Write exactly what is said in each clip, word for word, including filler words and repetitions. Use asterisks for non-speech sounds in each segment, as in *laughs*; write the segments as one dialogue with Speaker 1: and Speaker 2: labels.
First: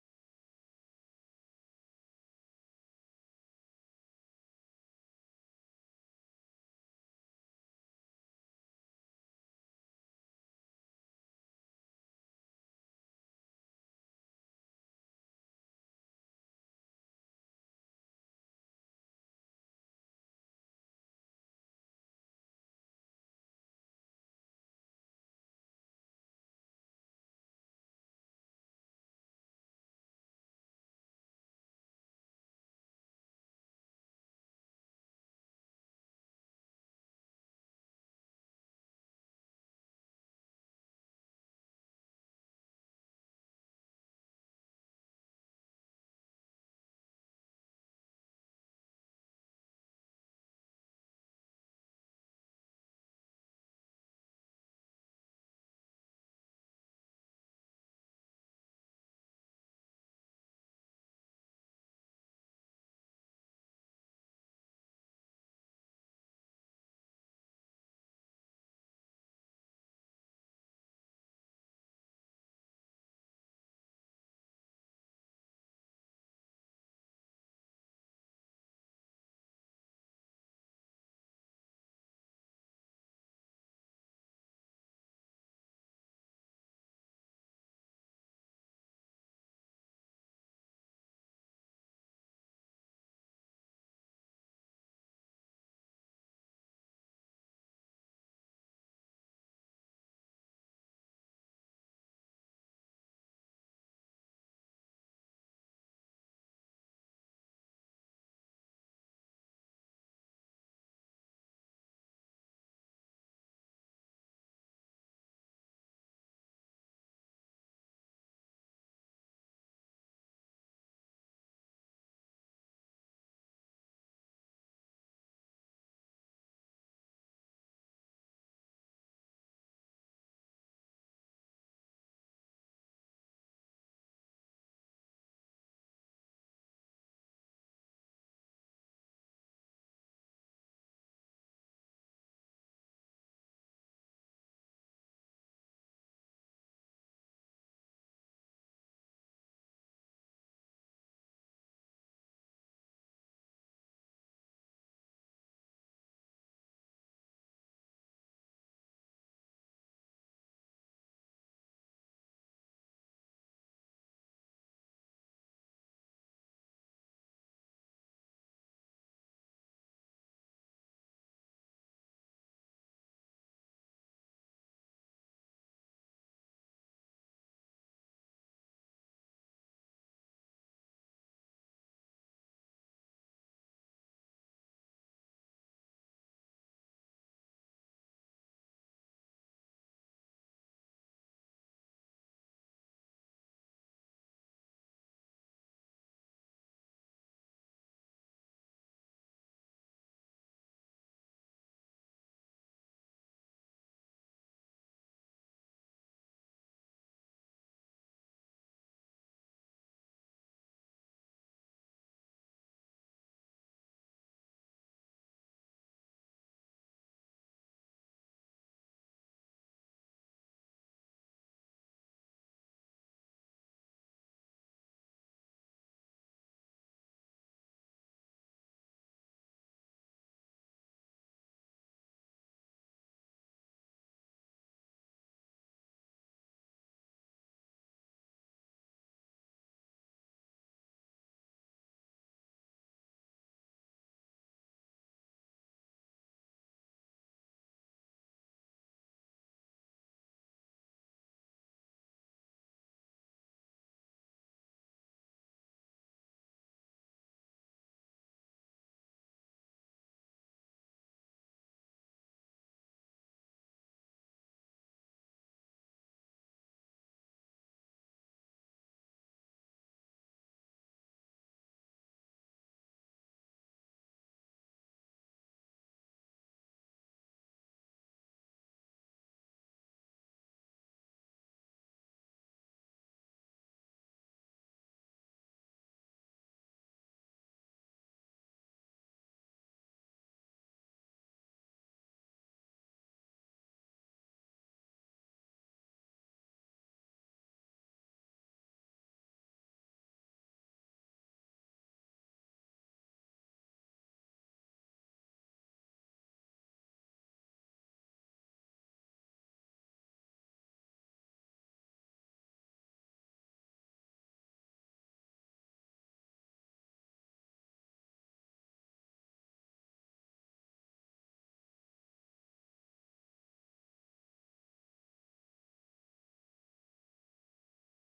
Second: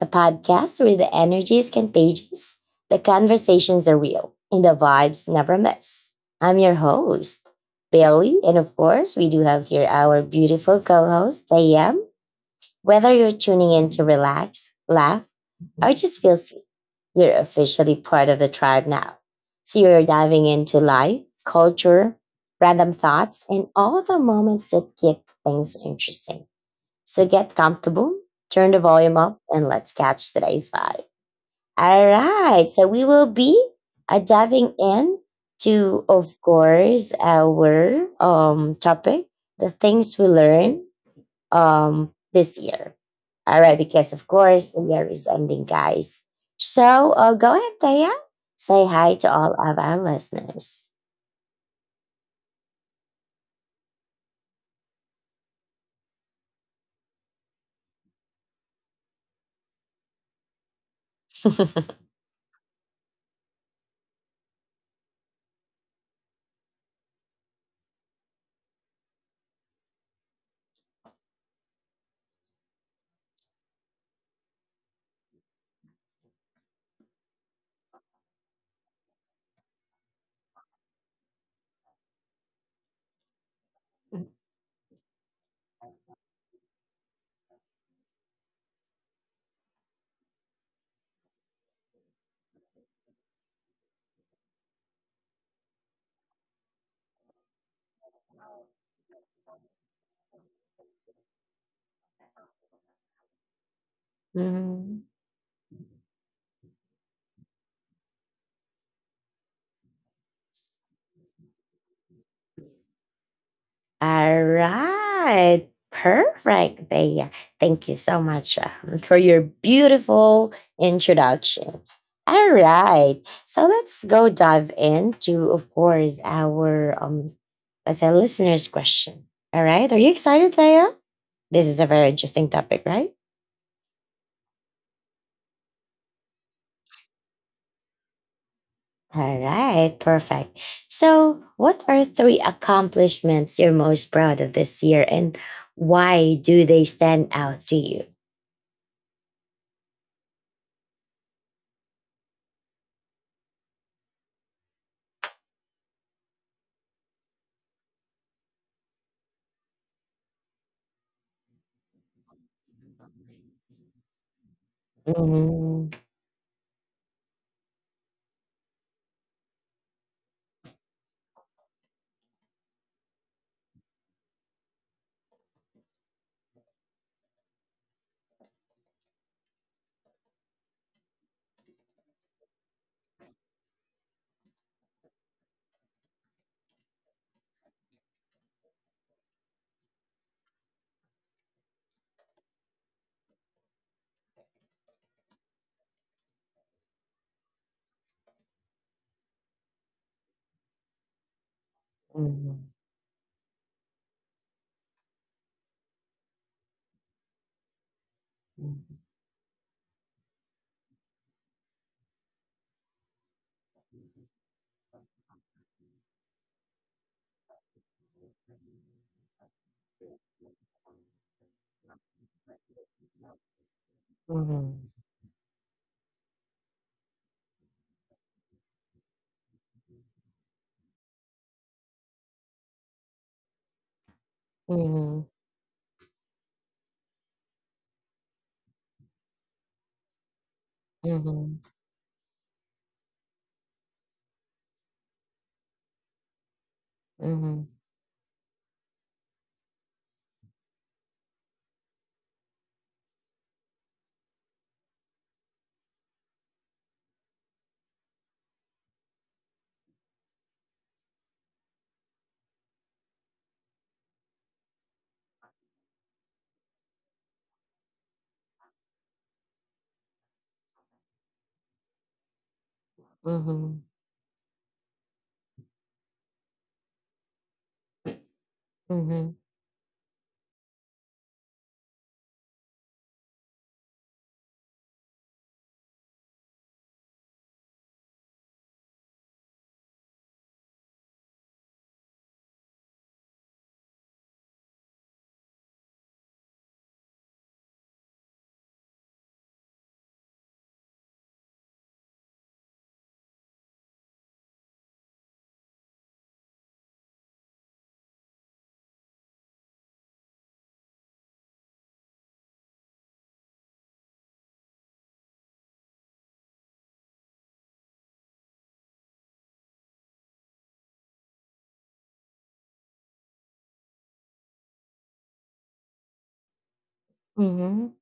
Speaker 1: a podcast where the energy is contagious, the conversations are real, and the vibes never miss. I'm your host, Bailey, and of course, we do have here our beautiful co host, Liam. Whether you're tuning in to relax, laugh, or just feel sweet, you're officially part of the tribe now. So you're diving into life, culture, random thoughts, and all the moments that keep things interesting. So get comfortable, turn the volume up, and let's catch today's vibe. All right. So we will be uh, diving in to, of course, our um, topic, the things we learn um, this year. All right. Because, of course, the year is ending, guys. So uh, go ahead, Thea. Say hi to all of our listeners. *laughs* Mhm. All right. Perfect. Bea. Thank you so much um, for your beautiful introduction. All right. So let's go dive into, of course, our um as a listeners question. All right. Are you excited, Leia? This is a very interesting topic, right? All right, perfect. So, what are three accomplishments you're most proud of this year and why do they stand out to you? Mm-hmm. Mhm, mhm, mhm, mhm, mhm, mhm, mhm, mhm, mhm, mhm,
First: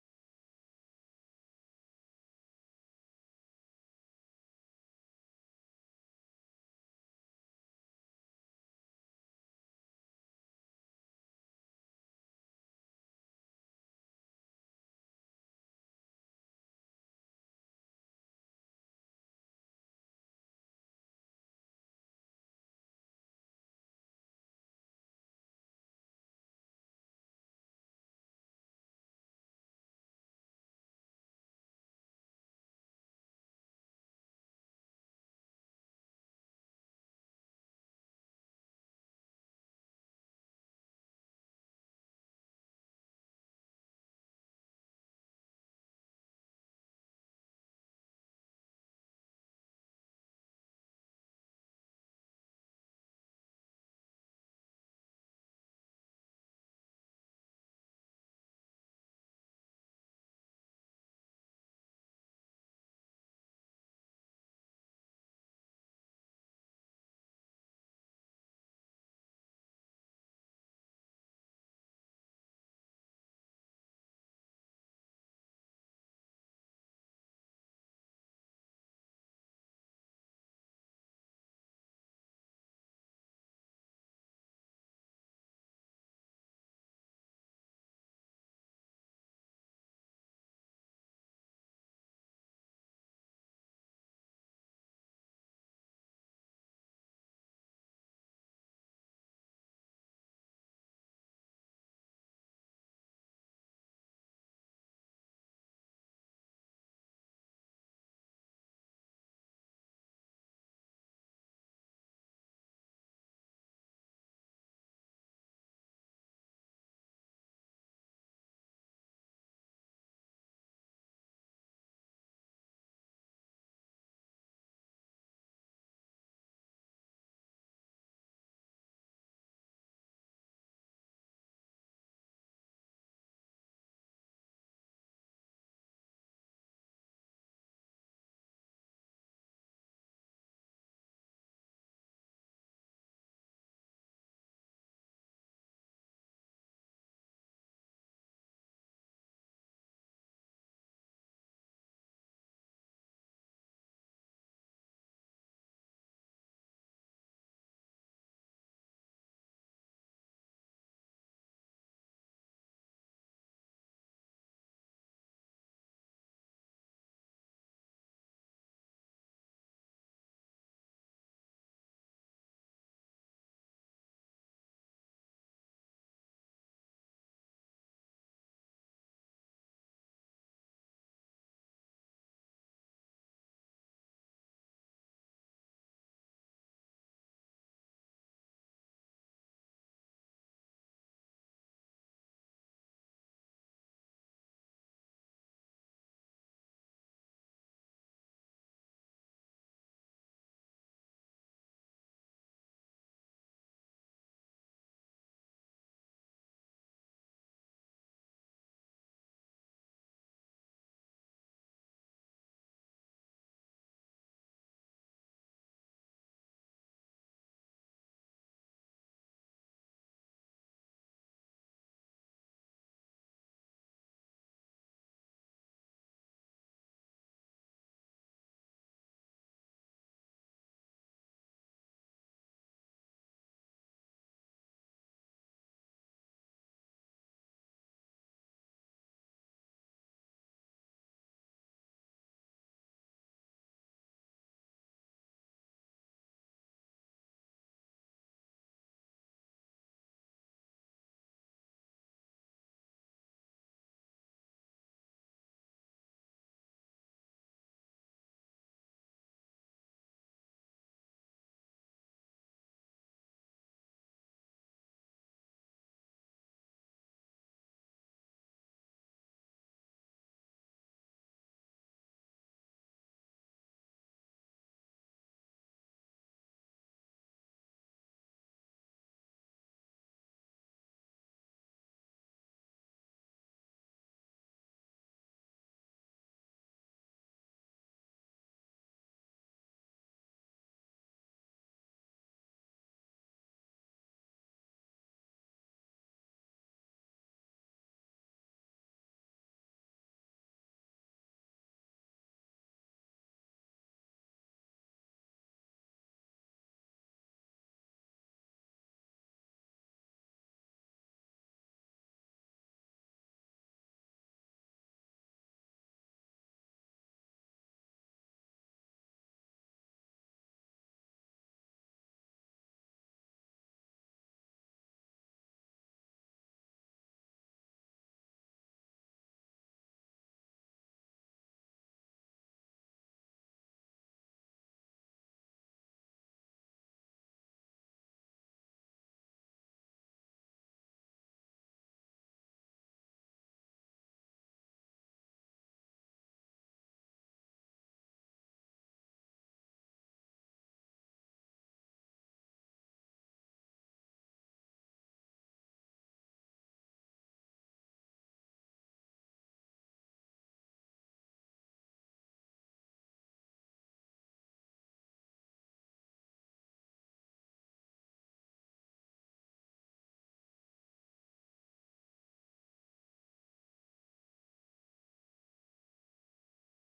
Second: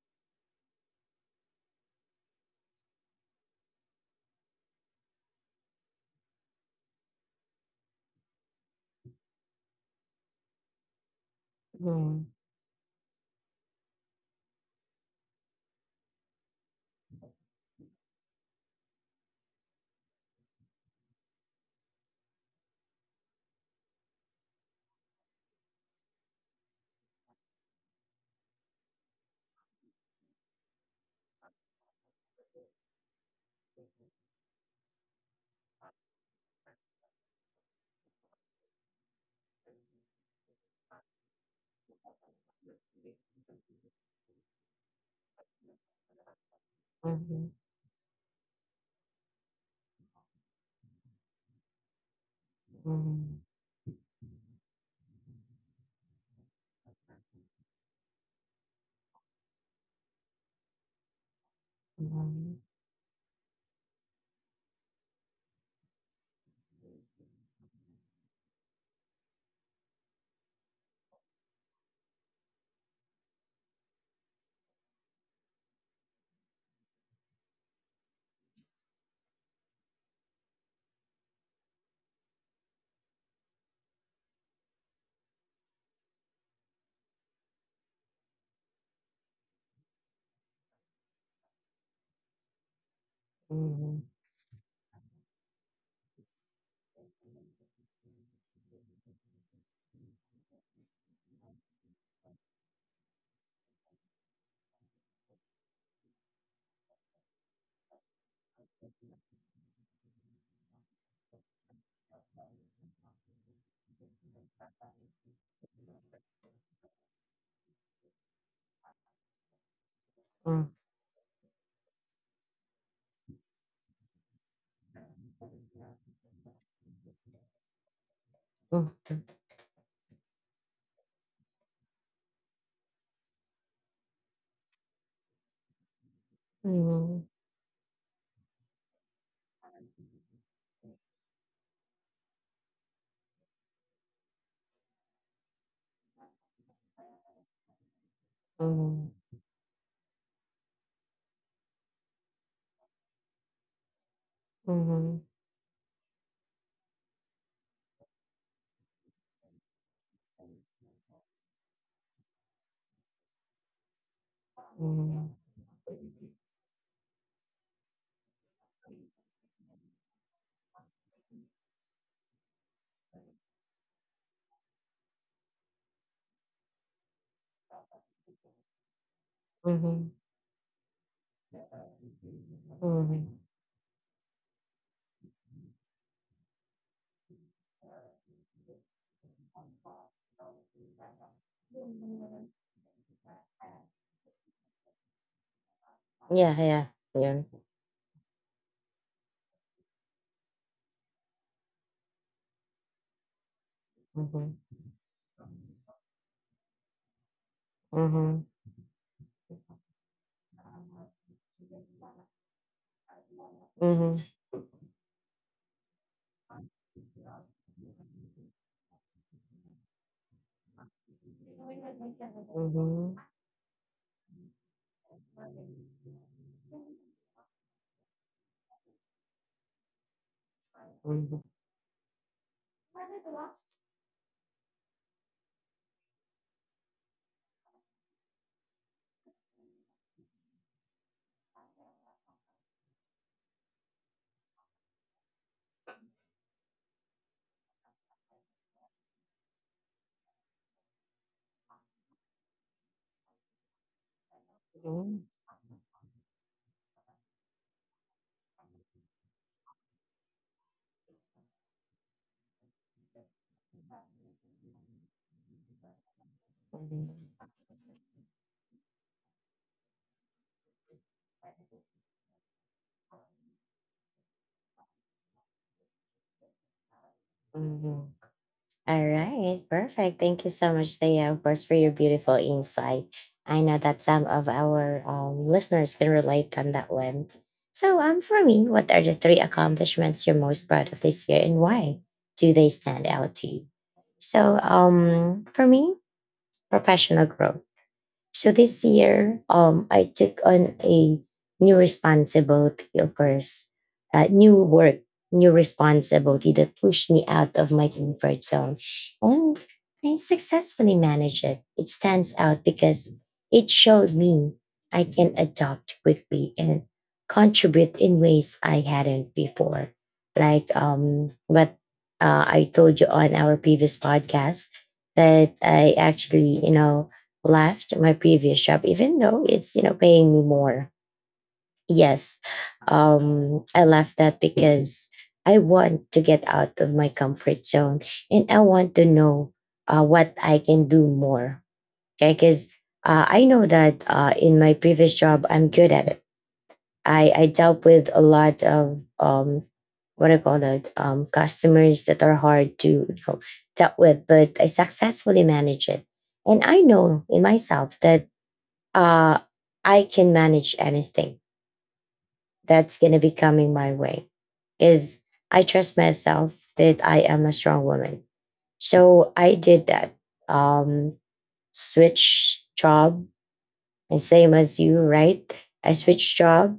Speaker 1: mhm, mhm, mhm, mhm, mhm, mhm, mhm, mhm, mhm, mhm, mhm, mhm. Yeah, yeah, yeah. Mhm, mhm, mhm, mhm, mhm, mhm, mhm, mhm. All right, perfect. Thank you so much, Thea, of course, for your beautiful insight. I know that some of our um, listeners can relate on that one. So, um, for me, what are the three accomplishments you're most proud of this year, and why do they stand out to you? So, um, for me, professional growth. So this year, um, I took on a new responsibility, of course, uh, new work, new responsibility that pushed me out of my comfort zone. And I successfully managed it. It stands out because it showed me I can adapt quickly and contribute in ways I hadn't before. Like um, what uh, I told you on our previous podcast, that I actually, you know, left my previous job, even though it's you know paying me more. Yes, um, I left that because I want to get out of my comfort zone and I want to know uh, what I can do more. Okay, because uh, I know that uh, in my previous job I'm good at it. I I dealt with a lot of um, what I call that um, customers that are hard to you know, dealt with, but I successfully manage it. And I know in myself that uh, I can manage anything that's going to be coming my way. Because I trust myself that I am a strong woman. So I did that. Um, Switch job, and same as you, right? I switched job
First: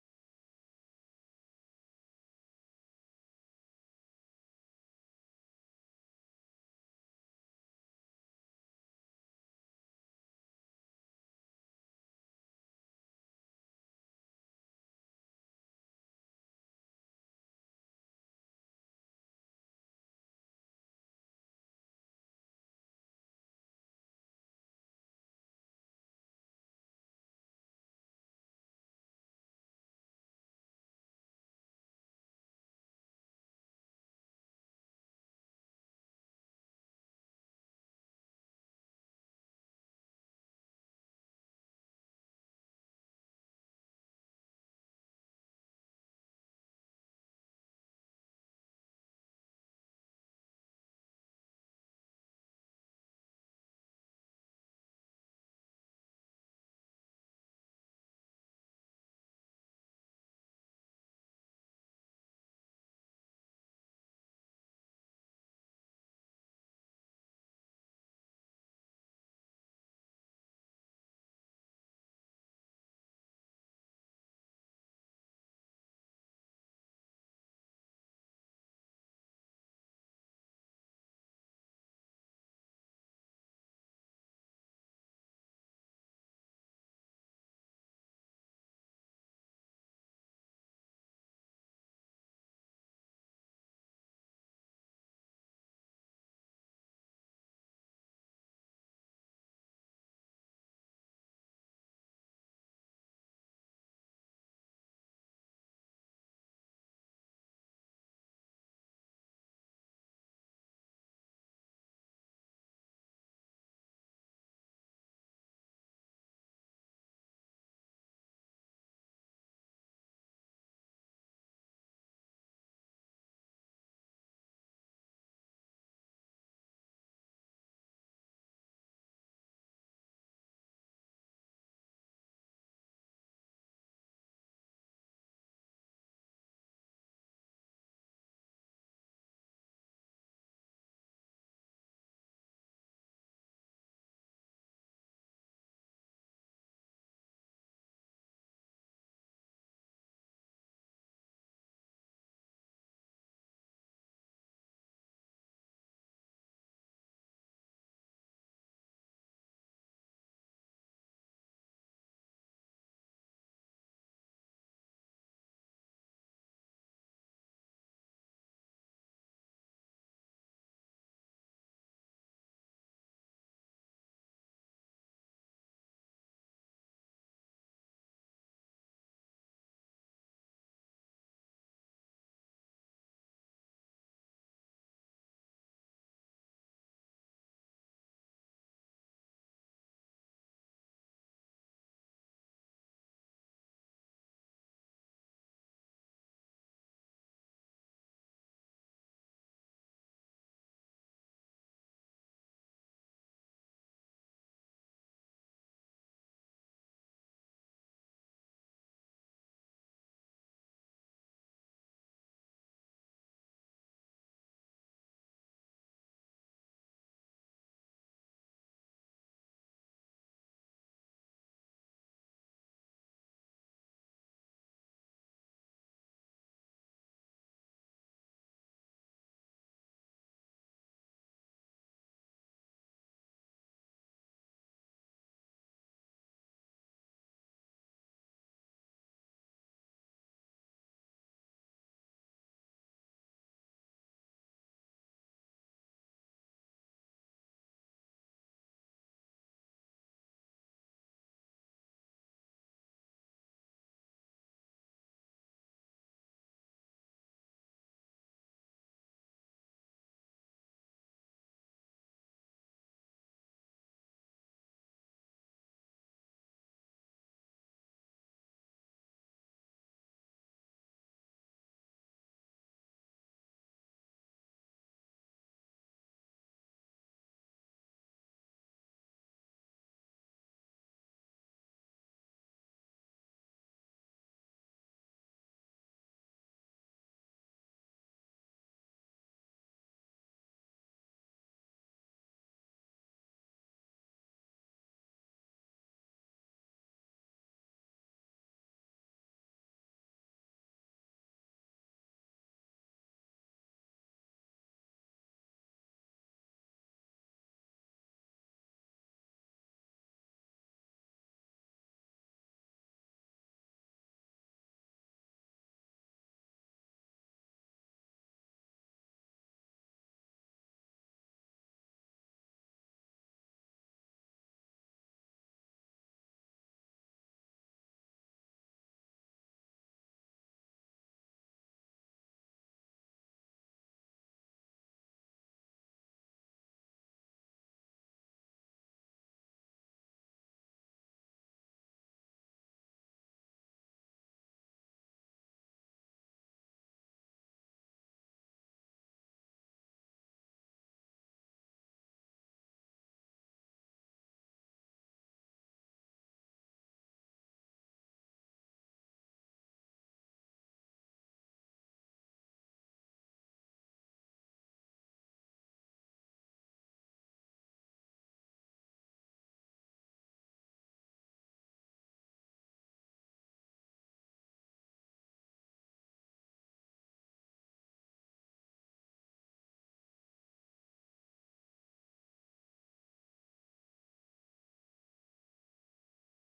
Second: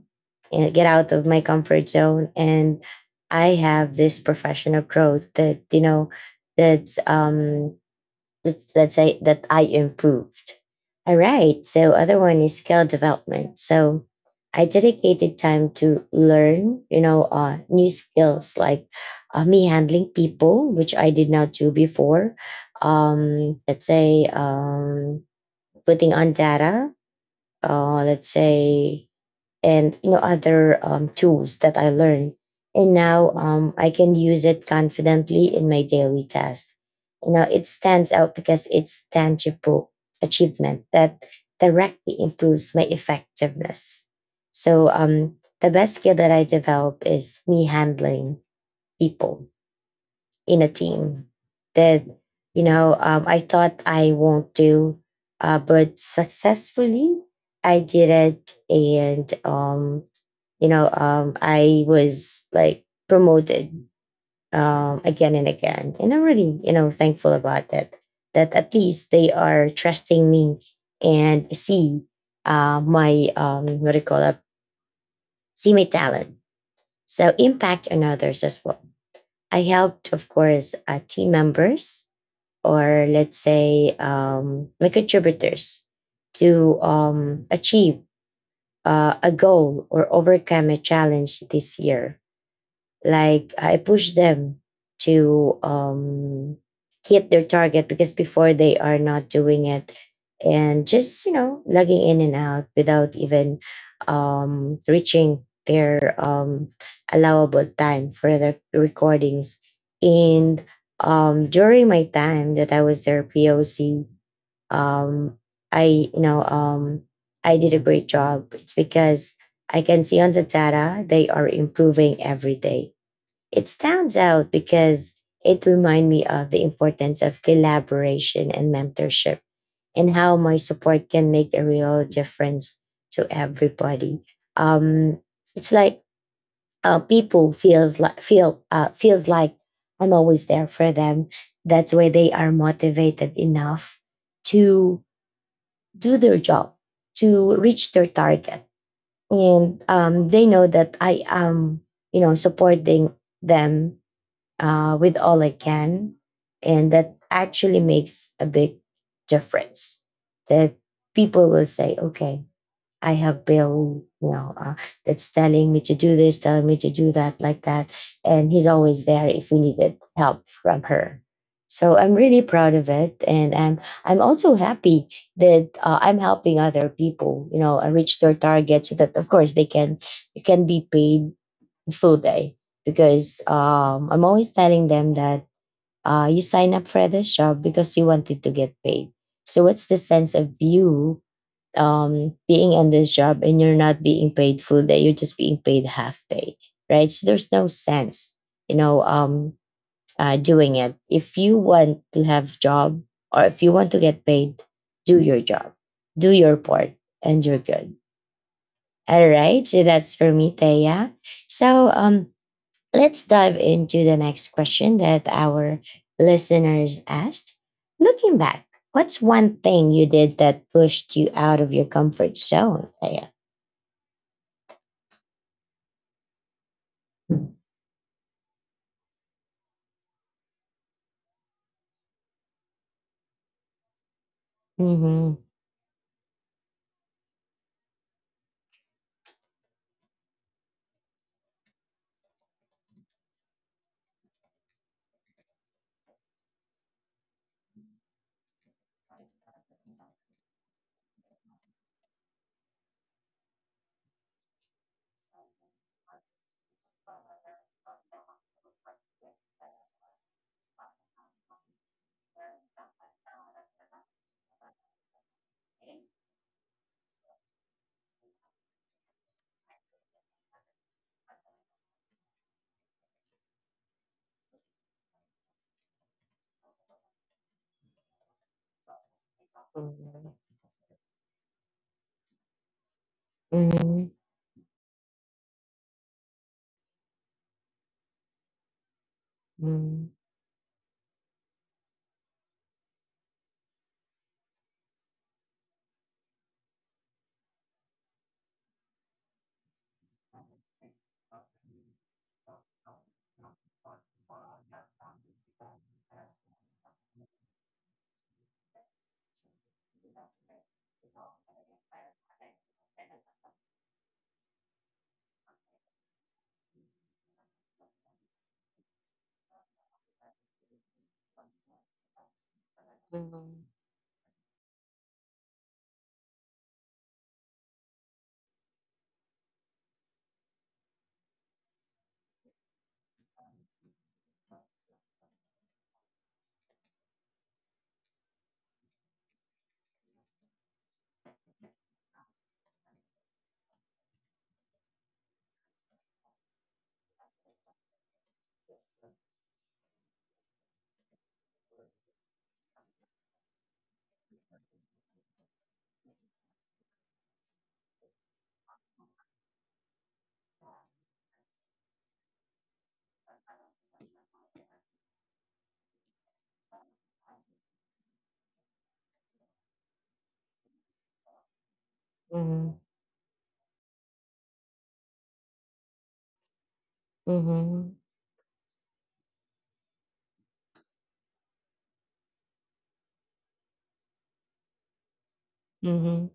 Speaker 1: and get out of my comfort zone. And I have this professional growth that, you know, that's um, let's, let's say that I improved. All right. So other one is skill development. So I dedicated time to learn, you know, uh, new skills like uh, me handling people, which I did not do before. Um, let's say um, putting on data. Uh, let's say and you know other um, tools that I learned. And now um, I can use it confidently in my daily tasks. You know, it stands out because it's tangible achievement that directly improves my effectiveness. So um, the best skill that I develop is me handling people in a team that you know um, I thought I won't do, uh, but successfully I did it, and um, you know, um, I was like promoted um, again and again, and I'm really, you know, thankful about that. That at least they are trusting me and see uh, my um, what do you call it? See my talent. So impact on others as well. I helped, of course, uh, team members or let's say um, my contributors to um, achieve uh, a goal or overcome a challenge this year like I push them to um hit their target because before they are not doing it and just you know logging in and out without even um reaching their um allowable time for their recordings and um during my time that I was their POC um I you know um I did a great job. It's because I can see on the data they are improving every day. It stands out because it reminds me of the importance of collaboration and mentorship and how my support can make a real difference to everybody. Um, it's like uh, people feels like feel uh, feels like I'm always there for them. That's why they are motivated enough to do their job, to reach their target, and um, they know that I am, you know, supporting them uh, with all I can. And that actually makes a big difference. That people will say, okay, I have Bill, you know, uh, that's telling me to do this, telling me to do that, like that. And he's always there if we needed help from her. So I'm really proud of it. And I'm, I'm also happy that uh, I'm helping other people, you know, uh, reach their target so that, of course, they can, they can be paid full day because um, I'm always telling them that uh, you sign up for this job because you wanted to get paid. So what's the sense of you um, being on this job and you're not being paid full day? You're just being paid half day, right? So there's no sense, you know, um, uh, doing it. If you want to have job or if you want to get paid, do your job, do your part, and you're good. All right, so that's for me, Thea. So um, let's dive into the next question that our listeners asked. Looking back, what's one thing you did that pushed you out of your comfort zone? Yeah. Mhm. Mhm. Mhm. Mhm. Mhm. Mhm.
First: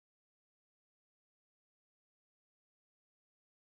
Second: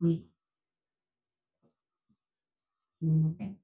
Speaker 1: Mhm. Mhm.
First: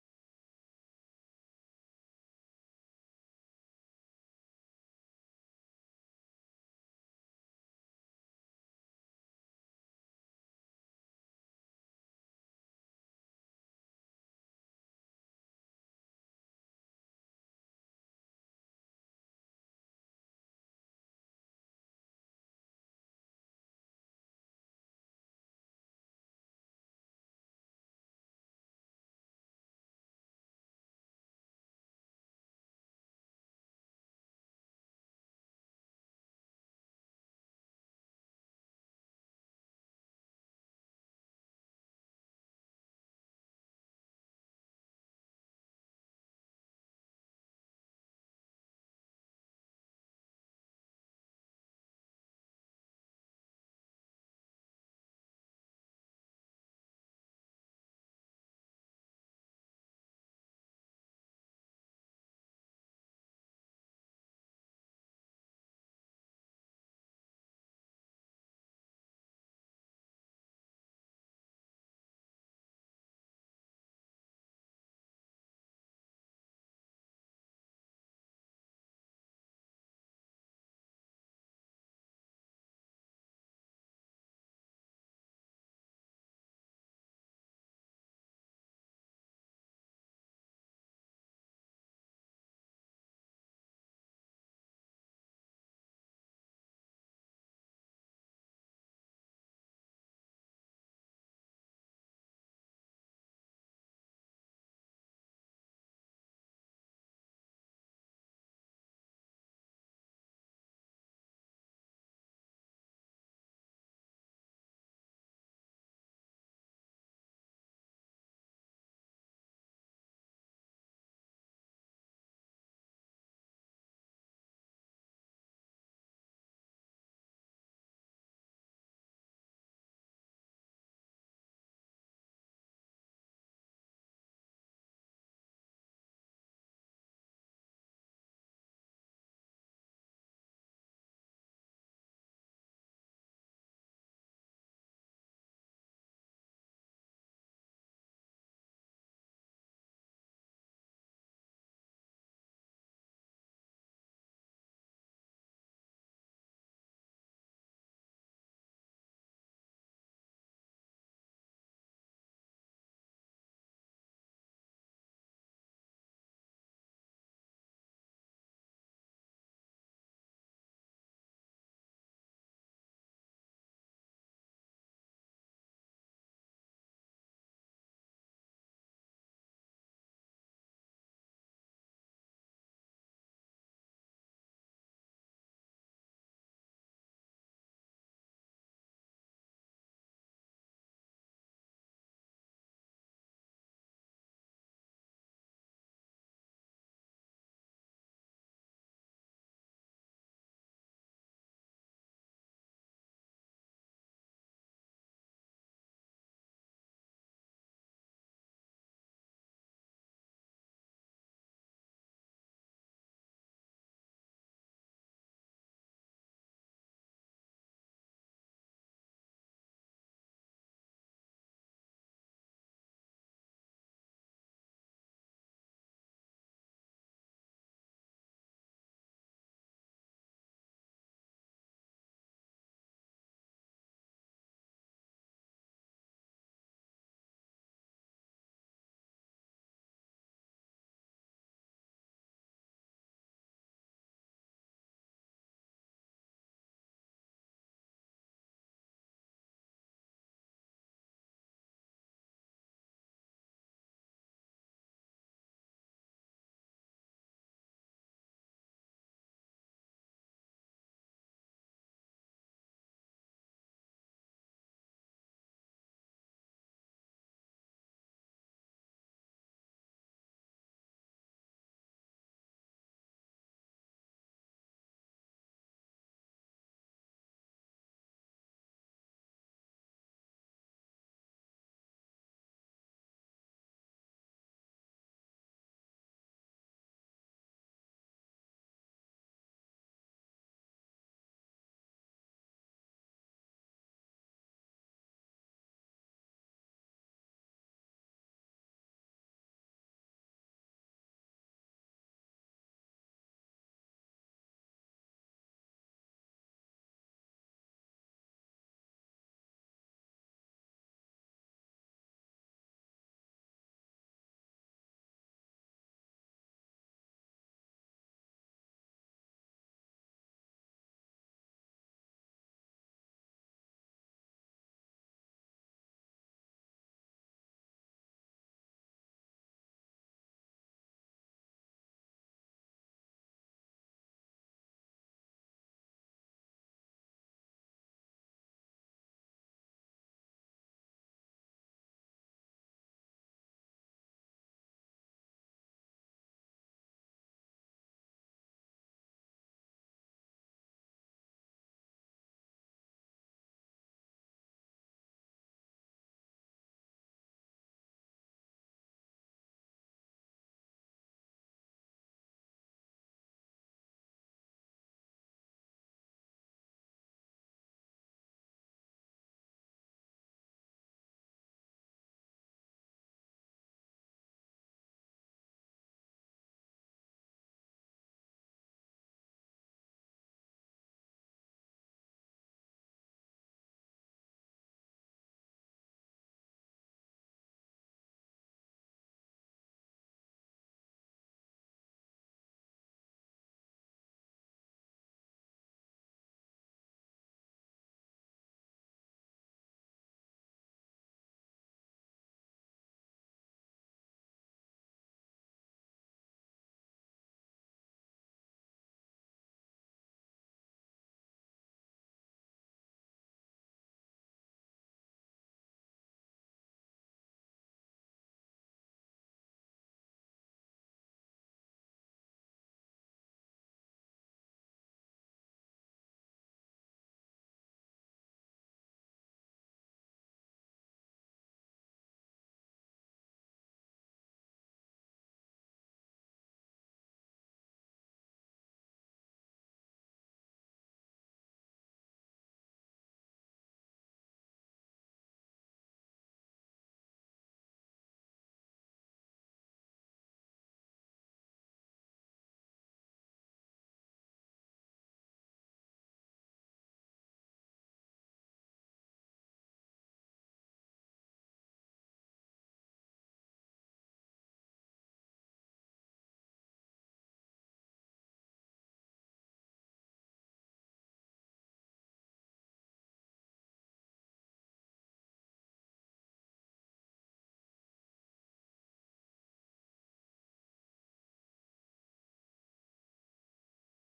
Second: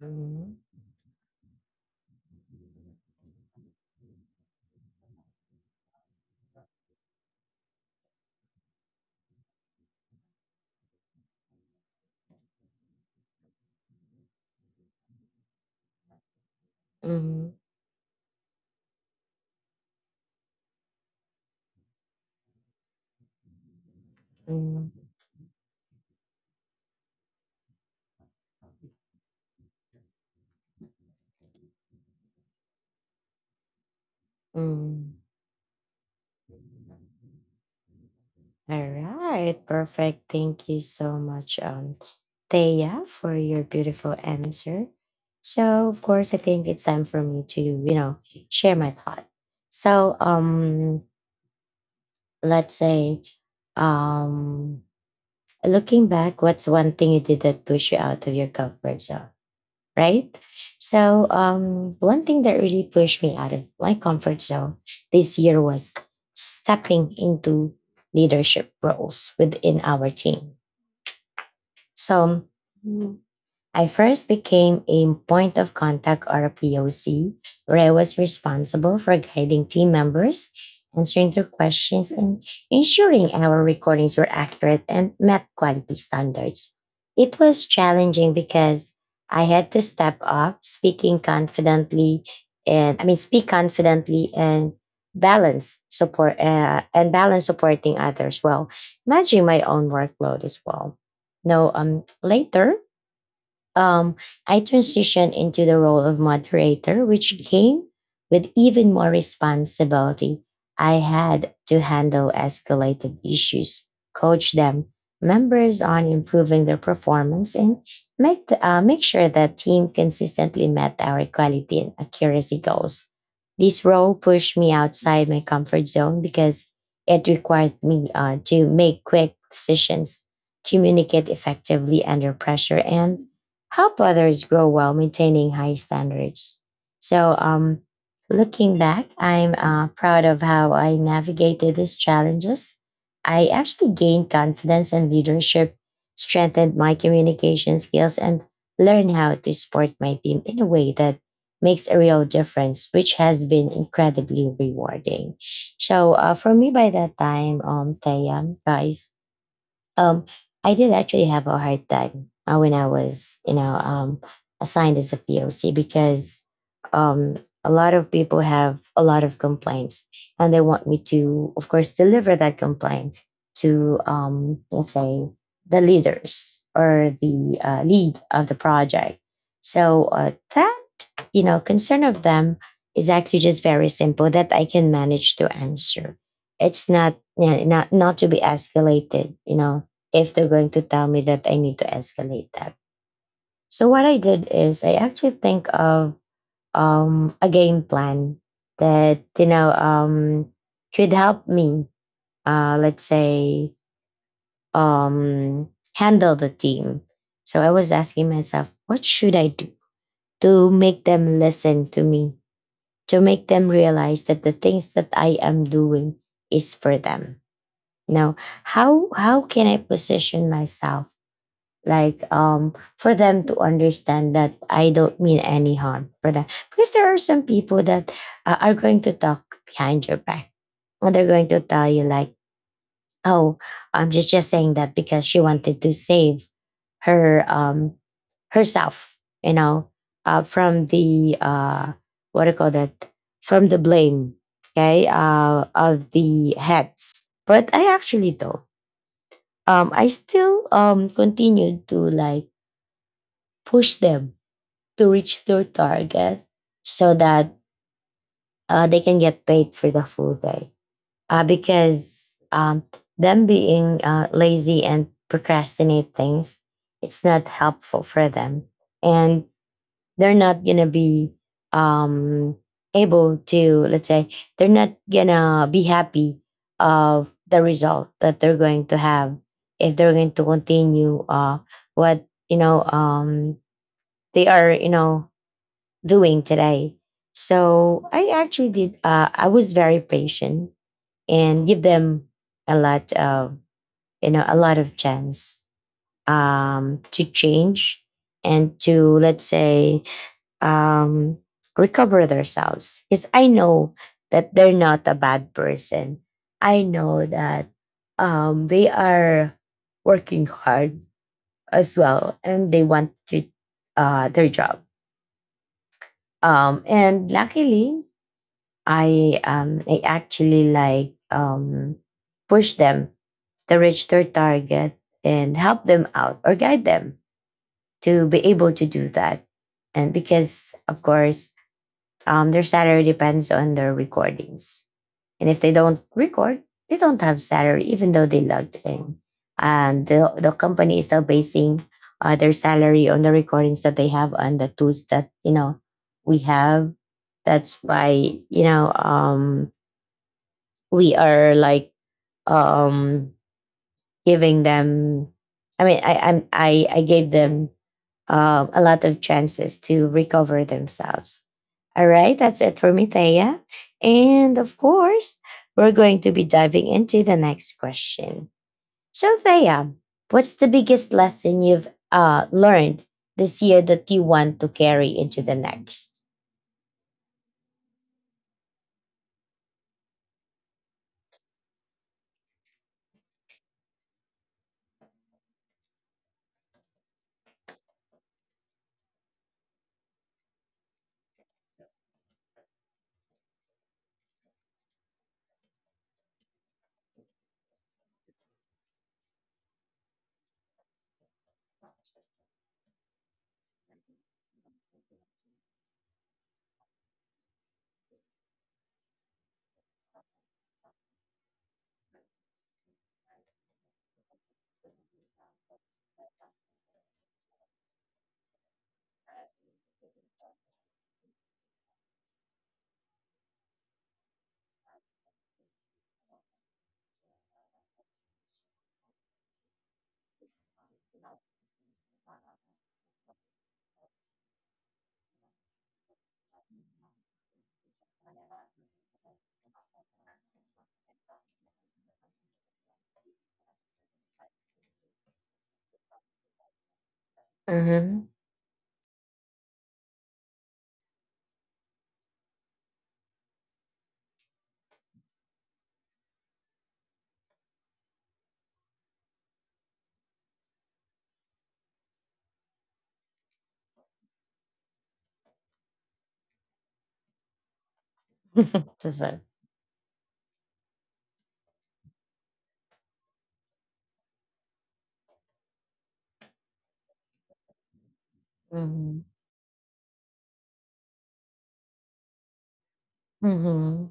Speaker 1: Mhm. Mhm. Mhm. All right, perfect. Thank you so much, um, Thea, for your beautiful answer. So, of course, I think it's time for me to, you know, share my thought. So, um, let's say, um, looking back, what's one thing you did that pushed you out of your comfort zone, right? So, um, one thing that really pushed me out of my comfort zone this year was stepping into leadership roles within our team. So mm, I first became a point of contact or a P O C, where I was responsible for guiding team members, answering their questions, and ensuring our recordings were accurate and met quality standards. It was challenging because I had to step up, speaking confidently, and I mean, speak confidently and balance support uh, and balance supporting others while managing my own workload as well. No um Later um, I transitioned into the role of moderator, which came with even more responsibility. I had to handle escalated issues, coach them, members on improving their performance, and make, the, uh, make sure the team consistently met our quality and accuracy goals. This role pushed me outside my comfort zone because it required me uh, to make quick decisions, communicate effectively under pressure, and help others grow while maintaining high standards. So, um, looking back, I'm uh, proud of how I navigated these challenges. I actually gained confidence and leadership, strengthened my communication skills, and learned how to support my team in a way that makes a real difference, which has been incredibly rewarding. So, uh, for me, by that time, um, Tayam, guys, um, I did actually have a hard time uh, when I was, you know, um, assigned as a P O C because um, a lot of people have a lot of complaints, and they want me to, of course, deliver that complaint to, um, let's say, the leaders or the uh, lead of the project. So uh, that, you know, concern of them is actually just very simple that I can manage to answer. It's not, yeah, not, not to be escalated, you know, if they're going to tell me that I need to escalate that. So what I did is I actually think of um, a game plan that you know um, could help me, uh, let's say, um, handle the team. So I was asking myself, what should I do to make them listen to me, to make them realize that the things that I am doing is for them. Now, how how can I position myself? Like um for them to understand that I don't mean any harm for them, because there are some people that uh, are going to talk behind your back and they're going to tell you like, oh, i'm just just saying that because she wanted to save her um herself you know uh from the uh what do you call that, from the blame. Okay, uh of the heads, but I actually don't. um I still um continued to like push them to reach their target so that uh, they can get paid for the full day. Uh, because um, them being uh, lazy and procrastinate things, it's not helpful for them. And they're not going to be um, able to, let's say, they're not going to be happy of the result that they're going to have if they're going to continue uh, what, you know, um, they are, you know, doing today. So I actually did. Uh, I was very patient and give them a lot of you know a lot of chance um, to change and to, let's say, um, recover themselves. Because I know that they're not a bad person. I know that um, they are working hard as well, and they want to uh, their job. Um, and luckily, I um I actually like um push them to reach their target and help them out or guide them to be able to do that. And because, of course, um their salary depends on their recordings. And if they don't record, they don't have salary even though they logged in. And the the company is still basing uh, their salary on the recordings that they have on the tools that, you know, we have. That's why, you know, um we are like um giving them. I mean i I'm, i i gave them um a lot of chances to recover themselves. All right, that's it for me, Thea. And of course we're going to be diving into the next question. So, Thea, what's the biggest lesson you've uh learned this year that you want to carry into the next? Mm-hmm. *laughs* This one. Mm-hmm. Mm-hmm.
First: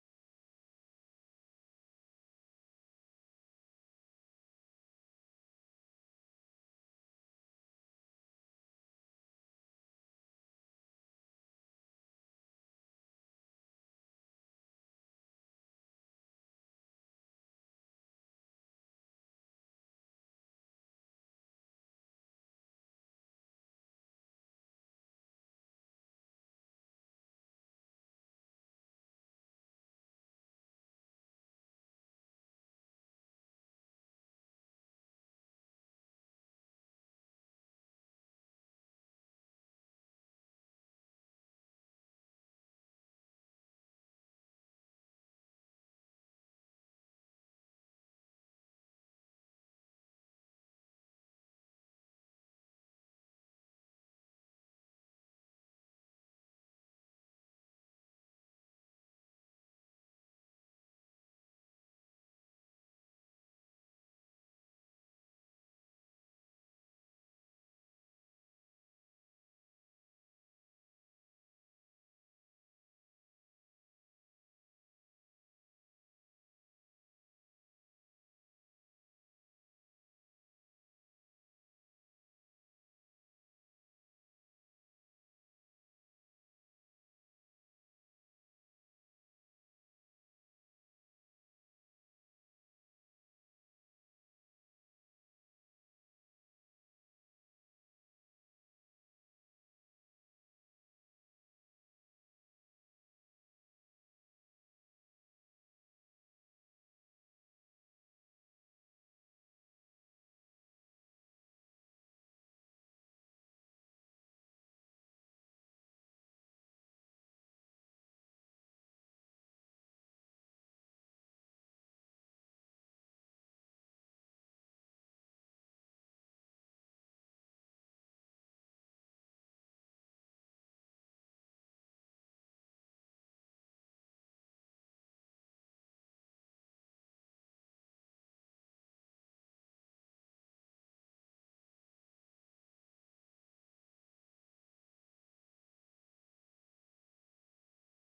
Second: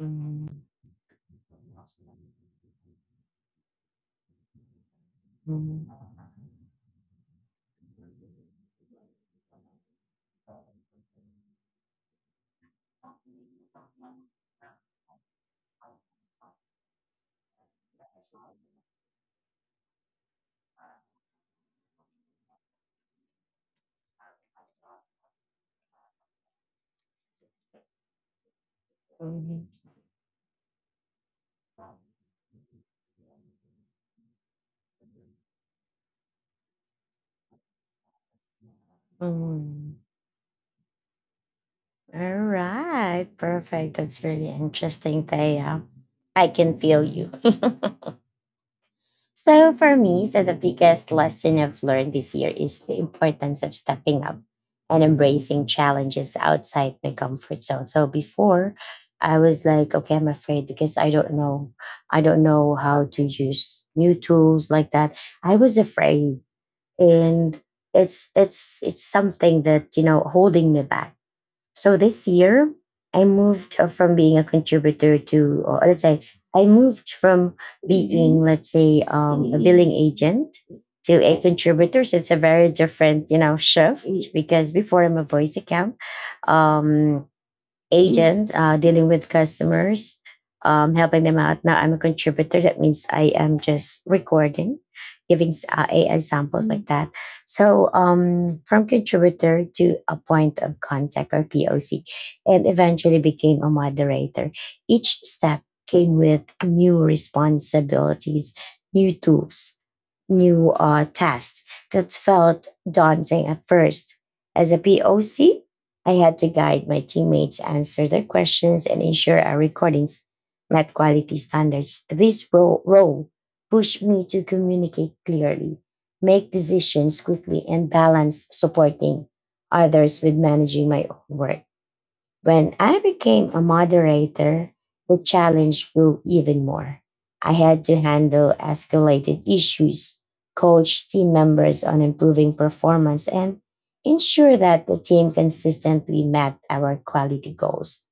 Speaker 1: Mm-hmm. Mhm. Mm. All right. Perfect. That's really interesting, Thea. I can feel you. *laughs* So for me, so the biggest lesson I've learned this year is the importance of stepping up and embracing challenges outside my comfort zone. So before, I was like, okay, I'm afraid because I don't know. I don't know how to use new tools like that. I was afraid, and it's it's it's something that, you know, holding me back. So this year, I moved uh, from being a contributor to, or let's say, I moved from being, let's say, um, a billing agent to a contributor. So it's a very different, you know, shift, because before I'm a voice account, um, agent uh, dealing with customers, um, helping them out. Now I'm a contributor. That means I am just recording, giving s- uh, A I samples like that. So um, from contributor to a point of contact or P O C, and eventually became a moderator. Each step came with new responsibilities, new tools, new uh, task that felt daunting at first. As a P O C, I had to guide my teammates, answer their questions, and ensure our recordings met quality standards. This ro- role pushed me to communicate clearly, make decisions quickly, and balance supporting others with managing my own work. When I became a moderator, the challenge grew even more. I had to handle escalated issues, coach team members on improving performance, and ensure that the team consistently met our quality goals.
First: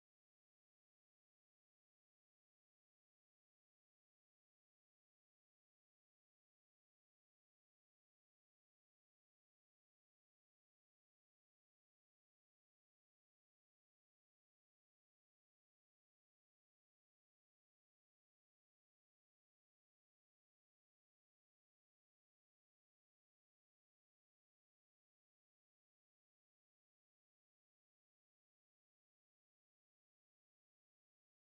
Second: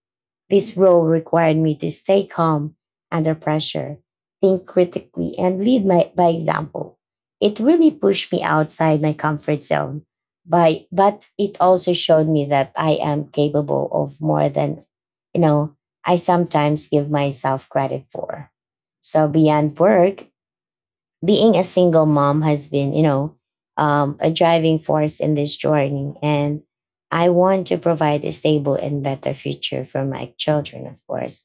Speaker 1: This role required me to stay calm under pressure, think critically, and lead my, by example. It really pushed me outside my comfort zone, by, but it also showed me that I am capable of more than, you know, I sometimes give myself credit for. So beyond work, being a single mom has been, you know, um, a driving force in this journey. And I want to provide a stable and better future for my children, of course,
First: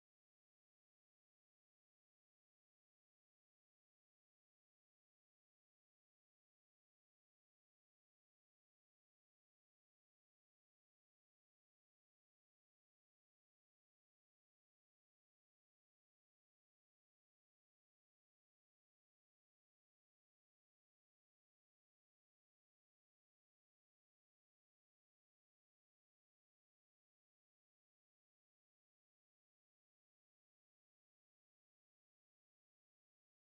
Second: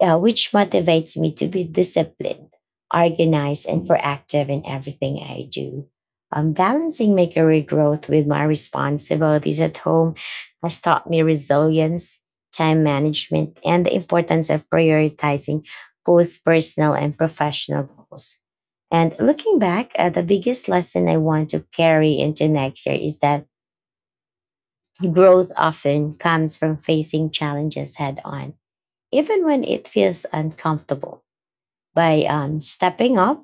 Speaker 1: uh, which motivates me to be disciplined, organized, and proactive in everything I do. Um, balancing my career growth with my responsibilities at home has taught me resilience, time management, and the importance of prioritizing both personal and professional goals. And looking back, uh, the biggest lesson I want to carry into next year is that growth often comes from facing challenges head on, even when it feels uncomfortable, by um, stepping up,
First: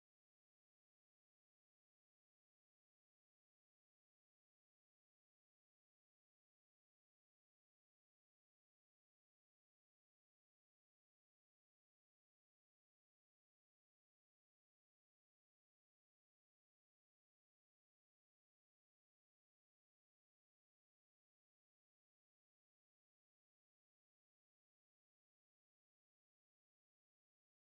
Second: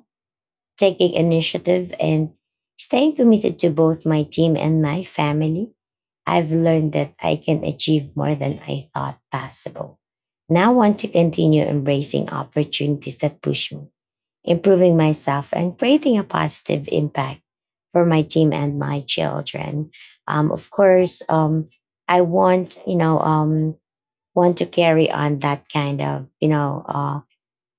Speaker 1: taking initiative, and staying committed to both my team and my family. I've learned that I can achieve more than I thought possible. Now, I want to continue embracing opportunities that push me, improving myself and creating a positive impact for my team and my children. Um, of course, um, I want, you know, um, want to carry on that kind of, you know, uh,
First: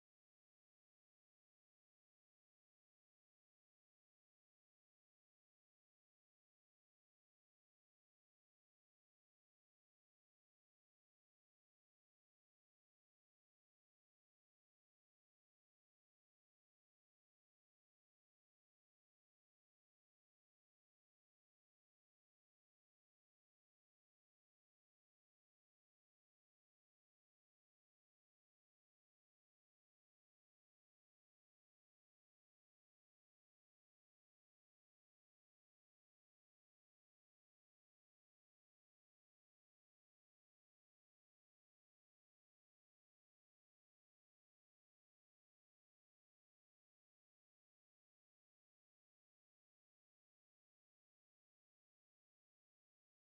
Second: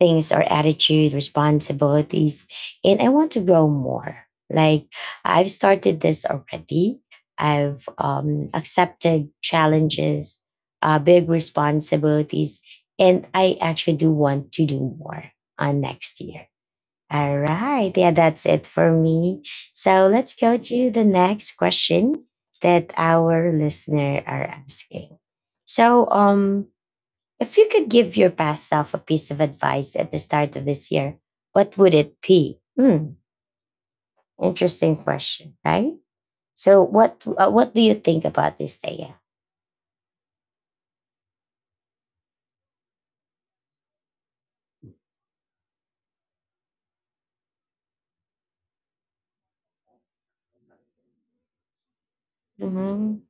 Speaker 1: things or attitude, responsibilities, and I want to grow more. Like, I've started this already. I've um, accepted challenges, uh, big responsibilities, and I actually do want to do more on next year. All right. Yeah, that's it for me. So let's go to the next question that our listener are asking. So, um, if you could give your past self a piece of advice at the start of this year, what would it be? Hmm, interesting question, right? So, what uh, what do you think about this day? Yeah. Mm-hmm.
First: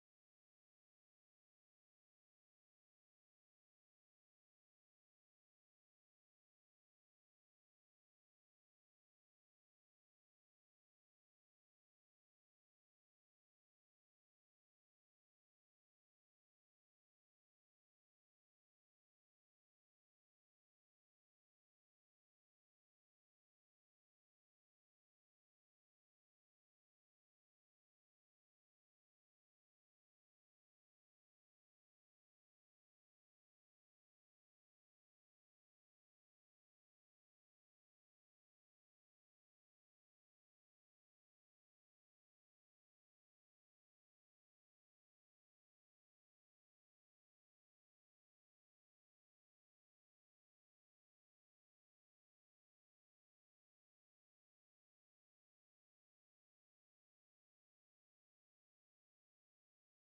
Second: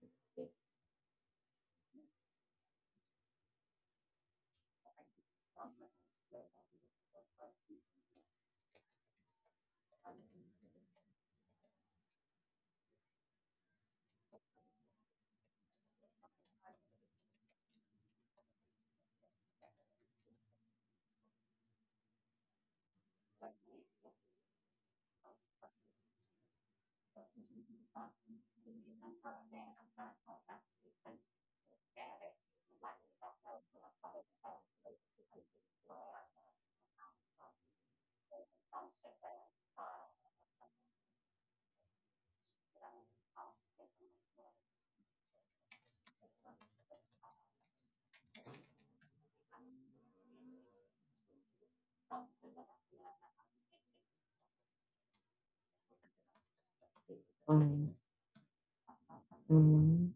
Speaker 1: Mm-hmm.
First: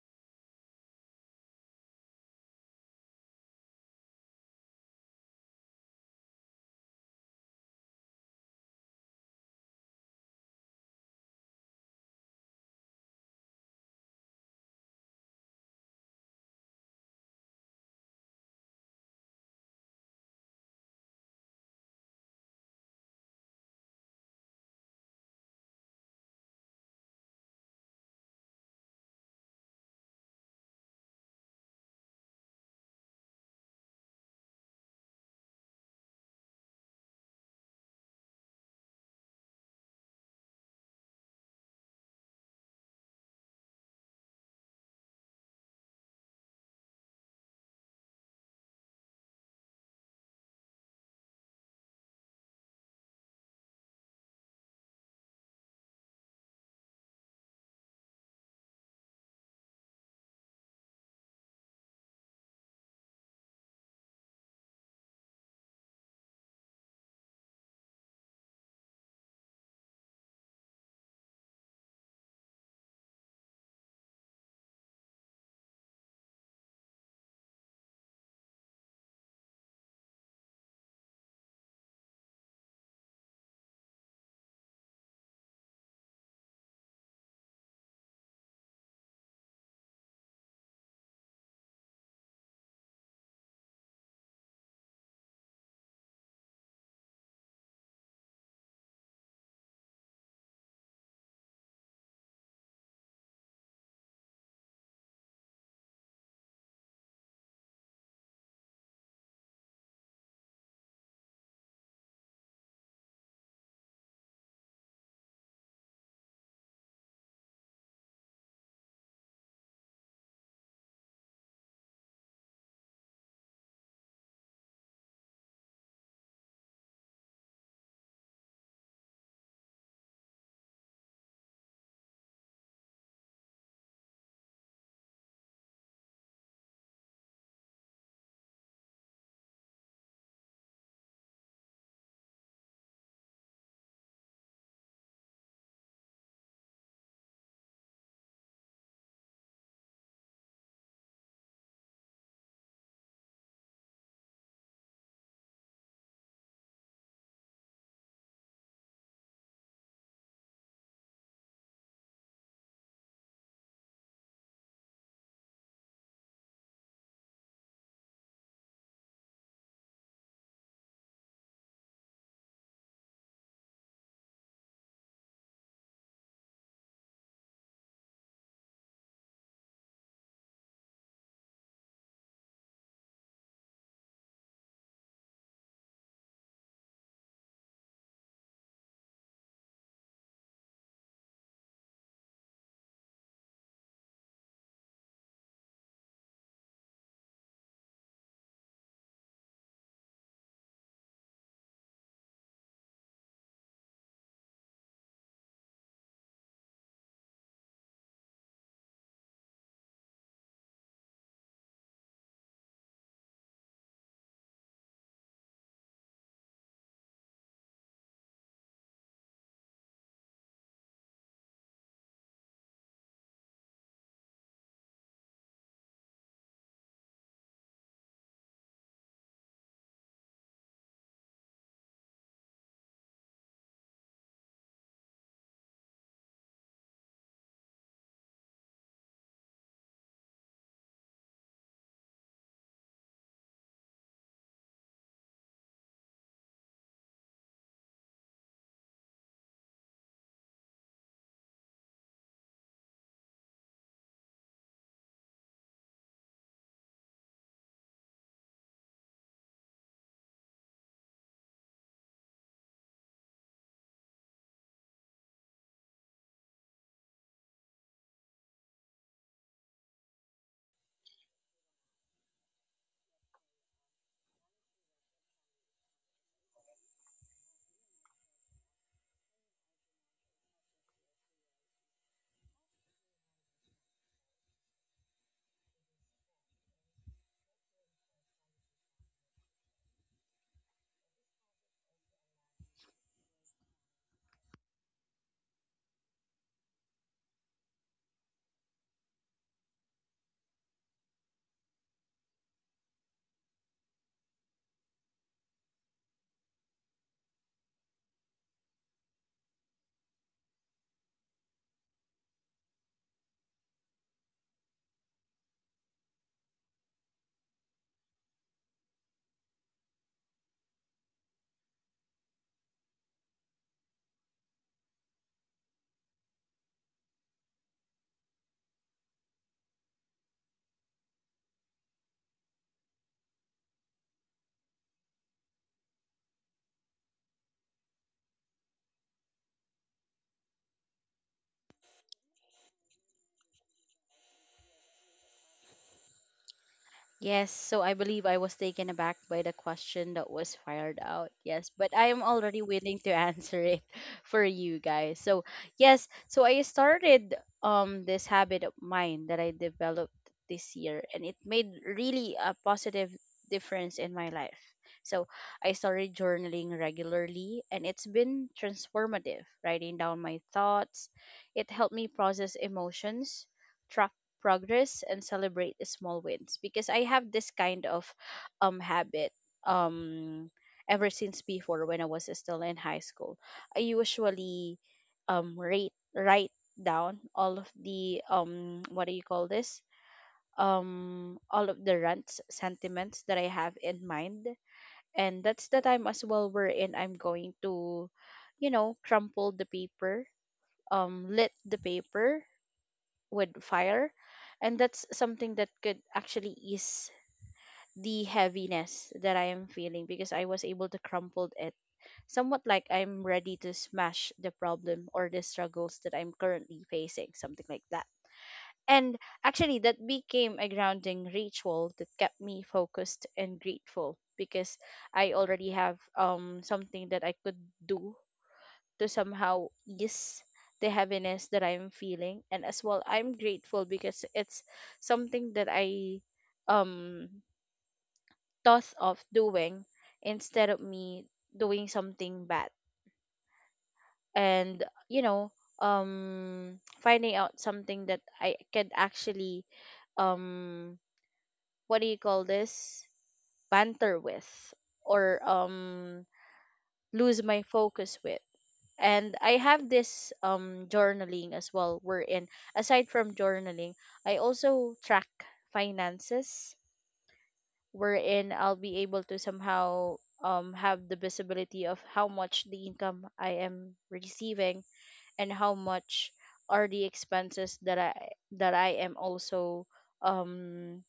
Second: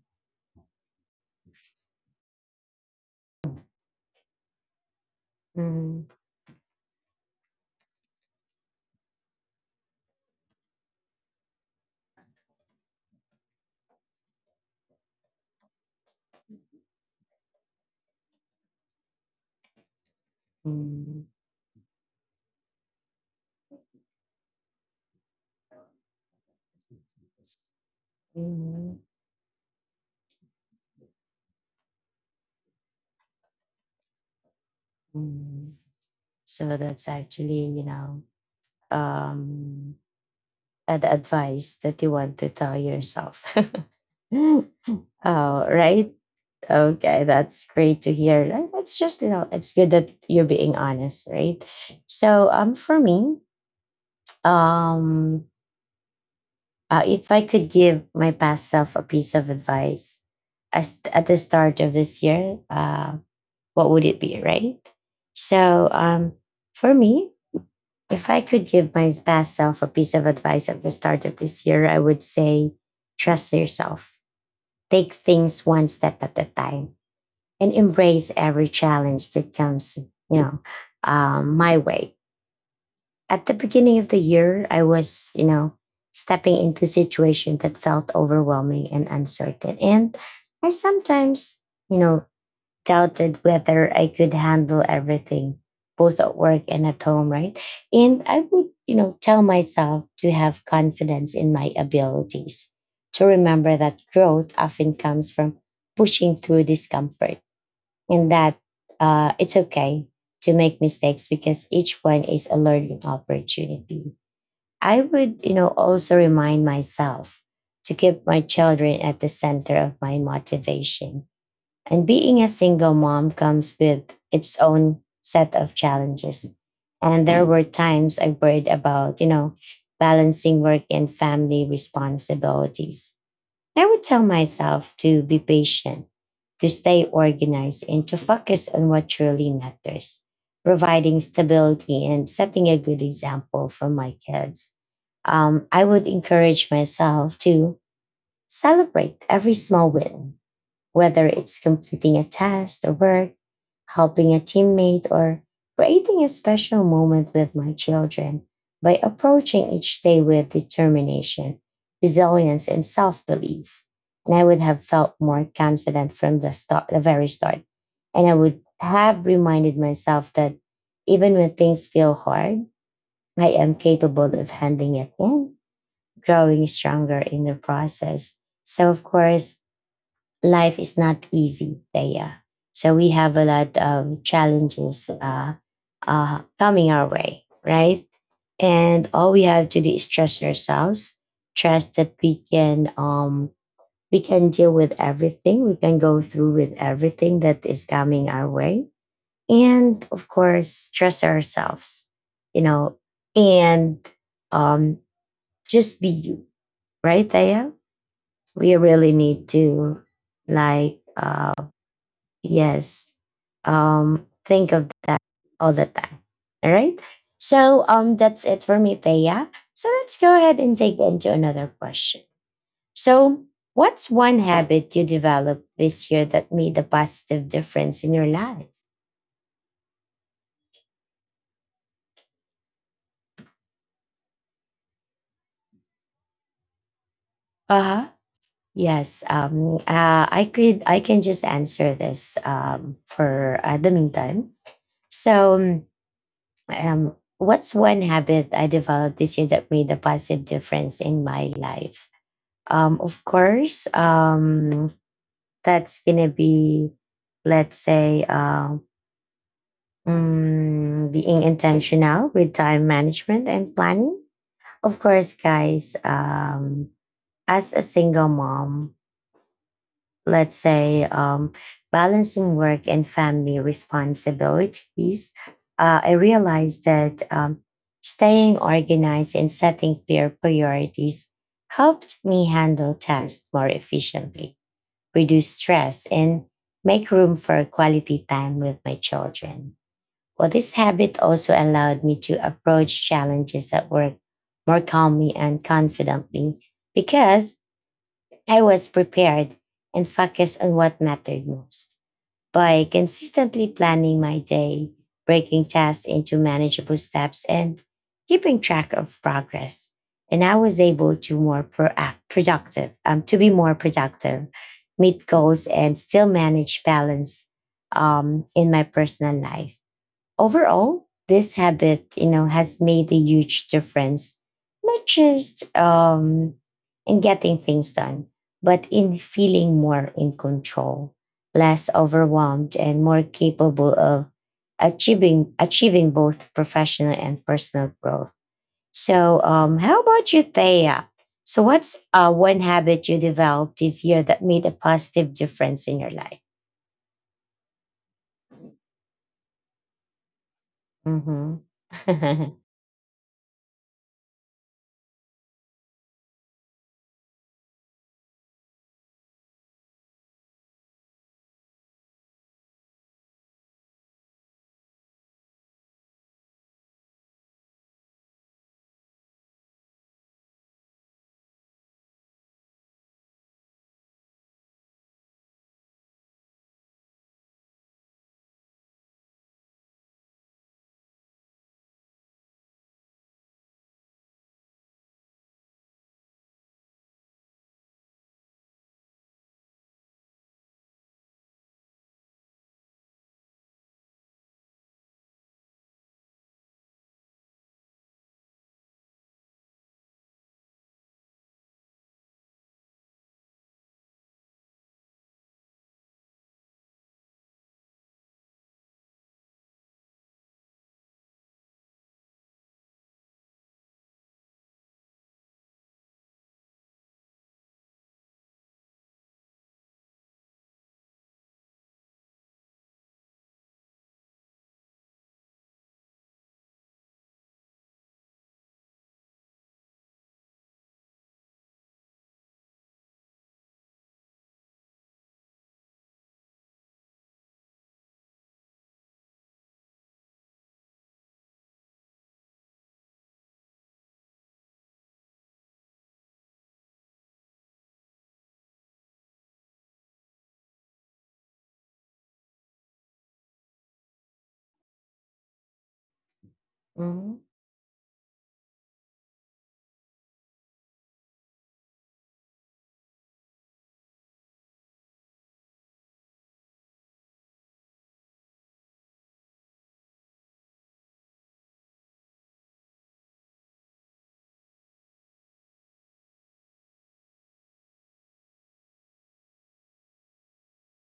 Speaker 1: Mm-hmm. Mm-hmm. So that's actually, you know, um an advice that you want to tell yourself. *laughs* Oh, right. Okay, that's great to hear. And it's just, you know, it's good that you're being honest, right? So, um, for me, um, uh, if I could give my past self a piece of advice as at the start of this year, uh, what would it be, right? So, um, for me, if I could give my past self a piece of advice at the start of this year, I would say, trust yourself. Take things one step at a time and embrace every challenge that comes, you know, um, my way. At the beginning of the year, I was, you know, stepping into a situation that felt overwhelming and uncertain, and I sometimes, you know, doubted whether I could handle everything, both at work and at home, right? And I would, you know, tell myself to have confidence in my abilities, to remember that growth often comes from pushing through discomfort, and that uh, it's okay to make mistakes because each one is a learning opportunity. I would, you know, also remind myself to keep my children at the center of my motivation, and being a single mom comes with its own set of challenges. And there were times I worried about, you know, balancing work and family responsibilities. I would tell myself to be patient, to stay organized, and to focus on what truly matters, providing stability and setting a good example for my kids. Um, I would encourage myself to celebrate every small win, whether it's completing a test or work, helping a teammate, or creating a special moment with my children, by approaching each day with determination, resilience, and self belief. And I would have felt more confident from the start, the very start. And I would have reminded myself that even when things feel hard, I am capable of handling it and growing stronger in the process. So, of course, life is not easy there. So we have a lot of challenges uh, uh, coming our way, right? And all we have to do is trust ourselves, trust that we can, um, we can deal with everything, we can go through with everything that is coming our way, and of course, trust ourselves, you know, and um, just be you, right? There, we really need to like. Uh, Yes. Um, think of that all the time. All right. So um, that's it for me, Thea. So let's go ahead and take into another question. So, what's one habit you developed this year that made a positive difference in your life? Uh huh. Yes. Um. Uh, I could. I can just answer this. Um. For uh, the meantime. So. Um. um, what's one habit I developed this year that made a positive difference in my life? Um, of course, um, that's gonna be, let's say, uh, mm, being intentional with time management and planning. Of course, guys, um, as a single mom, let's say, um, balancing work and family responsibilities, uh, I realized that um, staying organized and setting clear priorities helped me handle tasks more efficiently, reduce stress, and make room for quality time with my children. Well, this habit also allowed me to approach challenges at work more calmly and confidently because I was prepared and focused on what mattered most. By consistently planning my day, breaking tasks into manageable steps, and keeping track of progress, and I was able to more proac- productive, um, to be more productive, meet goals, and still manage balance um, in my personal life. Overall, this habit, you know, has made a huge difference, not just um, in getting things done, but in feeling more in control, less overwhelmed, and more capable of achieving achieving both professional and personal growth. So, um, how about you, Thea? So, what's uh, one habit you developed this year that made a positive difference in your life?
Speaker 2: Yes, so I believe I was taken aback by the question that was fired out.
Speaker 1: Mm-hmm.
Speaker 2: Yes, but I am already willing to answer it *laughs* for you guys. So, yes, so I started um this habit of mine that I developed this year and it made really a positive difference in my life. So, I started journaling regularly and it's been transformative, writing down my thoughts. It helped me process emotions progress and celebrate the small wins because I have this kind of um habit um ever since before when I was still in high school. I usually um rate write down all of the um what do you call this? Um all of the rants, sentiments that I have in mind. And that's the time as well wherein I'm going to, you know, crumple the paper, um lit the paper with fire. And that's something that could actually ease the heaviness that I am feeling because I was able to crumple it, somewhat like I'm ready to smash the problem or the struggles that I'm currently facing, something like that. And actually, that became a grounding ritual that kept me focused and grateful because I already have um something that I could do to somehow ease the heaviness that I'm feeling. And as well, I'm grateful because it's something that I um thought of doing instead of me doing something bad. And you know, um finding out something that I can actually um what do you call this, banter with, or um lose my focus with. And I have this um journaling as well wherein aside from journaling, I also track finances wherein I'll be able to somehow um have the visibility of how much the income I am receiving and how much are the expenses that I that I am also um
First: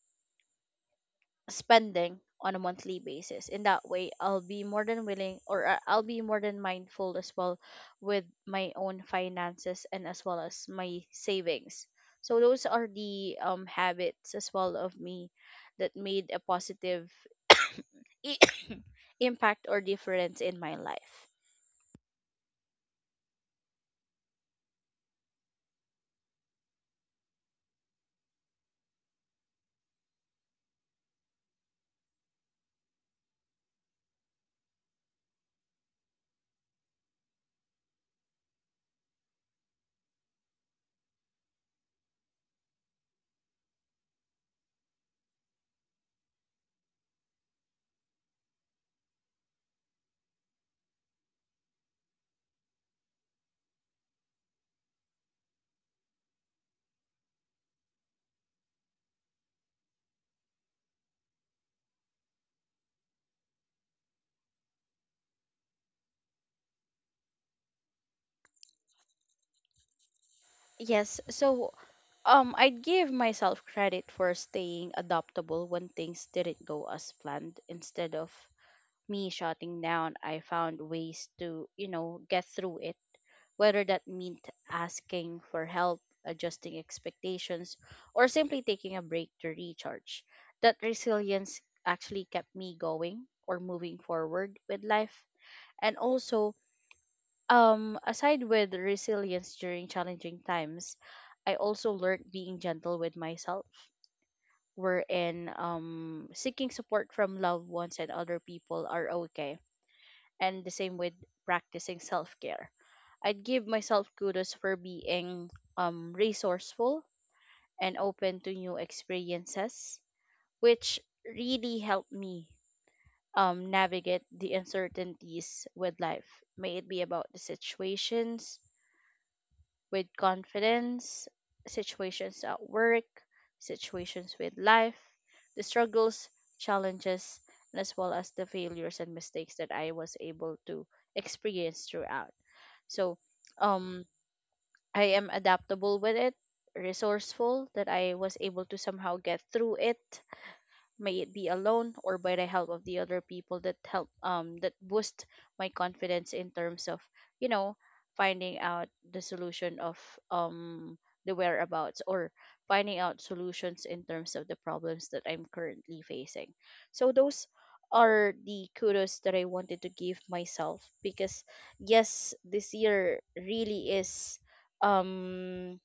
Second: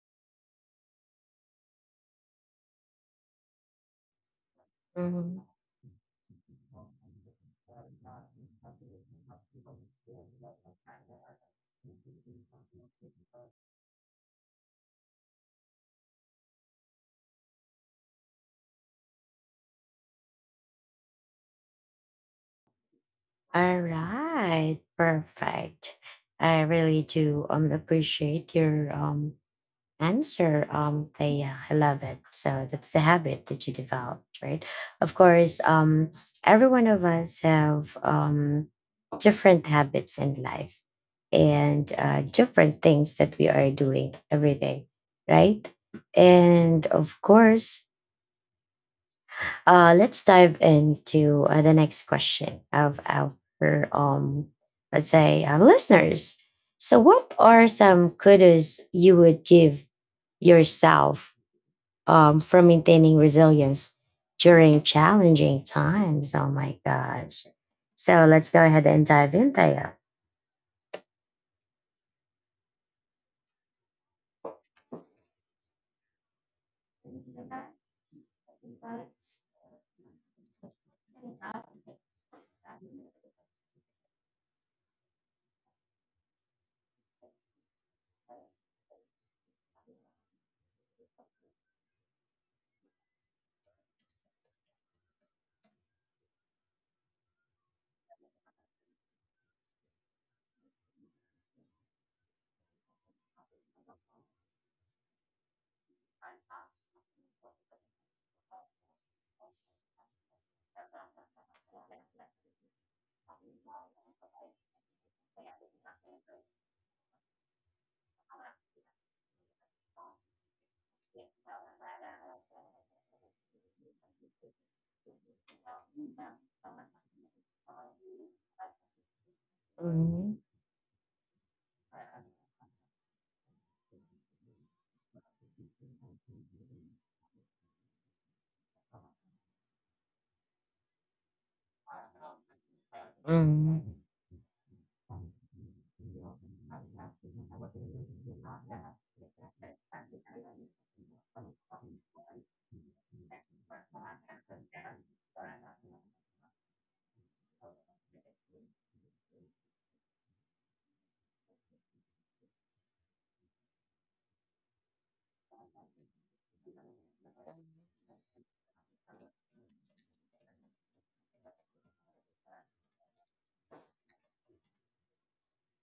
Speaker 2: spending on a monthly basis. In that way, I'll be more than willing,
Speaker 1: *laughs*
Speaker 2: or I- I'll be more than mindful as well with my own finances and as well as my savings. So those are the um habits as well of me that made a positive *coughs* i- *coughs* impact or difference in my life.
Speaker 1: All right, perfect. I really do um appreciate your um answer. Um, Thea. I love it. So that's the habit that you developed, right? Of course, um, every one of us have um different habits in life and uh, different things that we are doing every day, right? And of course, uh, let's dive into uh, the next question of our, um, let's say, our listeners. So, what are some kudos you would give yourself um, for maintaining resilience during challenging times? Oh my gosh. So, let's go ahead and dive in there.
Speaker 2: Yes, so um I'd give myself credit for staying adaptable when things didn't go as planned. Instead of me shutting down, I found ways to, you know, get through it. Whether that meant asking for help, adjusting expectations, or simply taking a break to recharge. That resilience actually kept me going or moving forward with life. And also, um, aside with resilience during challenging times, I also learned being gentle with myself, wherein um seeking support from loved ones and other people are okay, and the same with practicing self-care. I'd give myself kudos for being um resourceful and open to new experiences, which really helped me um navigate the uncertainties with life. May it be about the situations with
Speaker 1: Mhm.
Speaker 2: confidence, situations at work, situations with life, the struggles, challenges, and as well as the failures and mistakes that I was able to experience throughout. So
Speaker 1: Mhm.
Speaker 2: um, I am adaptable with it, resourceful, that I was able to somehow get through it, may it be alone or by the help of the other people that help, um that boost my confidence in terms of, you know, finding out the solution of um the whereabouts, or finding out solutions in terms of the problems that I'm currently facing. So those are the kudos that I wanted to give myself because, yes, this year really is um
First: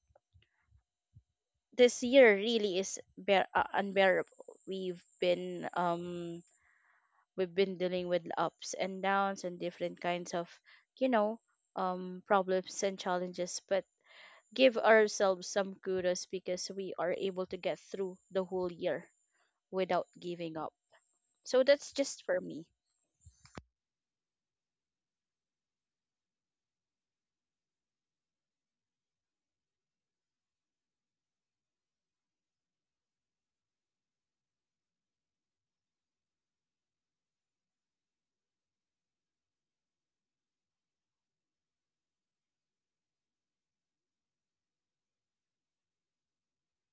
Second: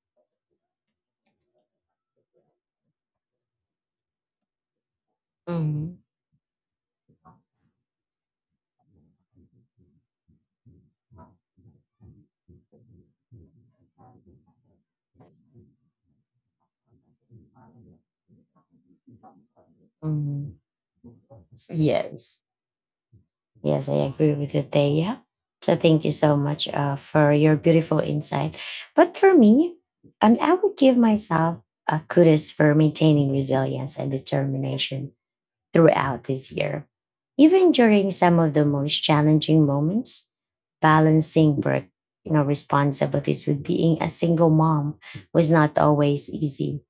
Speaker 2: this year really is bear- uh, unbearable. We've been um we've been dealing with ups and downs and different kinds of, you know, um, problems and challenges. But give ourselves some kudos because we are able to get through the whole year without giving
Speaker 1: Mhm.
Speaker 2: up. So that's just for
Speaker 1: Yes.
Speaker 2: me.
Speaker 1: Yes, I agree with you, Thea. So thank you so much uh, for your beautiful insight. But for me, um, I would give myself a kudos for maintaining resilience and determination throughout this year. Even during some of the most challenging moments, balancing work, you know, responsibilities with being a single mom was not always easy.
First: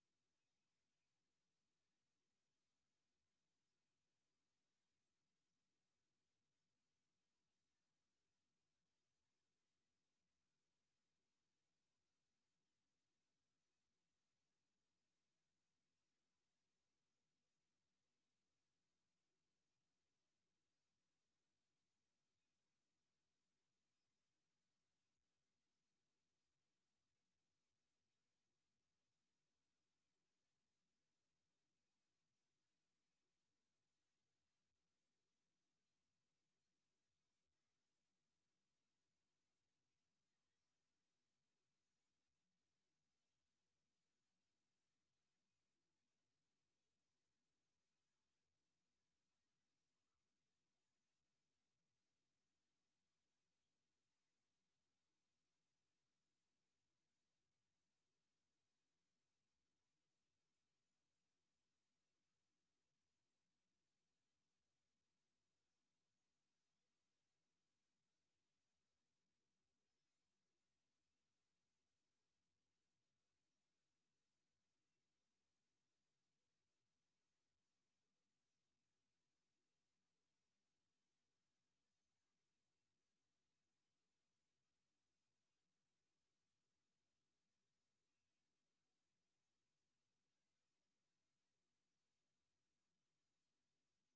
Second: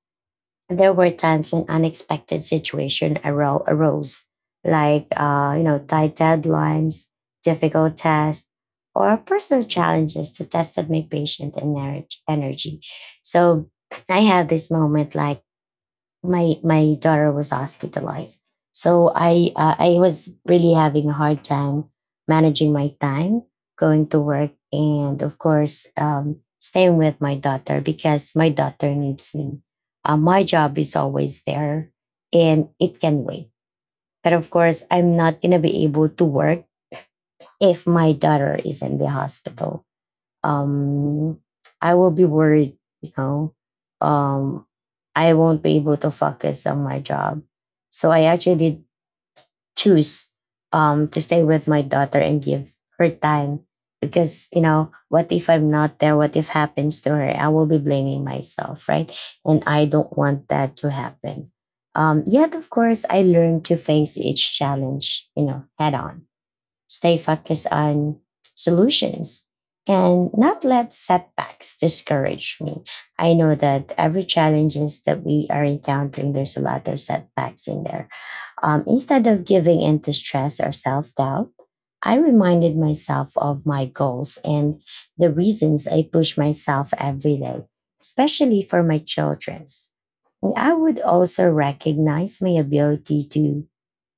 Speaker 1: There were times when unexpected situations aro- arose, like uh, you know, tight deadlines, difficult tests, or personal challenges to test my make patient and energy. energy. So I had this moment like my my daughter was hospitalized, so i uh, i was really having a hard time managing my time, going to work, and of course, um, staying with my daughter because my daughter needs me. Uh, my job is always there and it can wait, but of course I'm not going to be able to work if my daughter is in the hospital. um I will be worried, you know. Um I won't be able to focus on my job. So I actually did choose um to stay with my daughter and give her time because, you know, what if I'm not there, what if happens to her, I will be blaming myself, right? And I don't want that to happen. Um yet of course I learned to face each challenge, you know, head on, stay focused on solutions, and not let setbacks discourage me. I know that every challenges that we are encountering, there's a lot of setbacks in there. Um, instead of giving in to stress or self doubt, I reminded myself of my goals and the reasons I push myself every day, especially for my children's. And I would also recognize my ability to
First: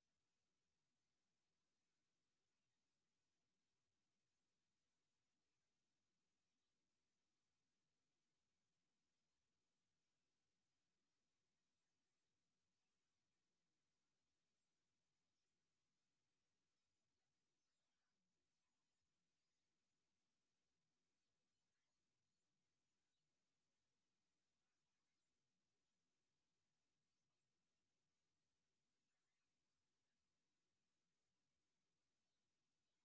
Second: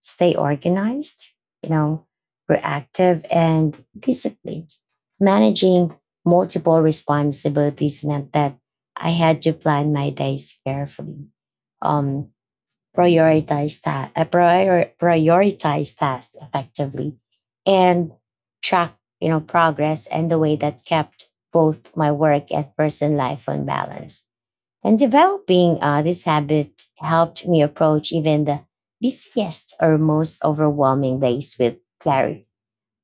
Speaker 1: stay organized, you know, proactive and disciplined. Managing multiple responsibilities meant that I had to plan my days carefully, um, prioritize that, I prior- prioritize tasks effectively, and track, you know, progress, and the way that kept both my work and personal life on balance. And developing uh, this habit helped me approach even the busiest or most overwhelming days with clarity,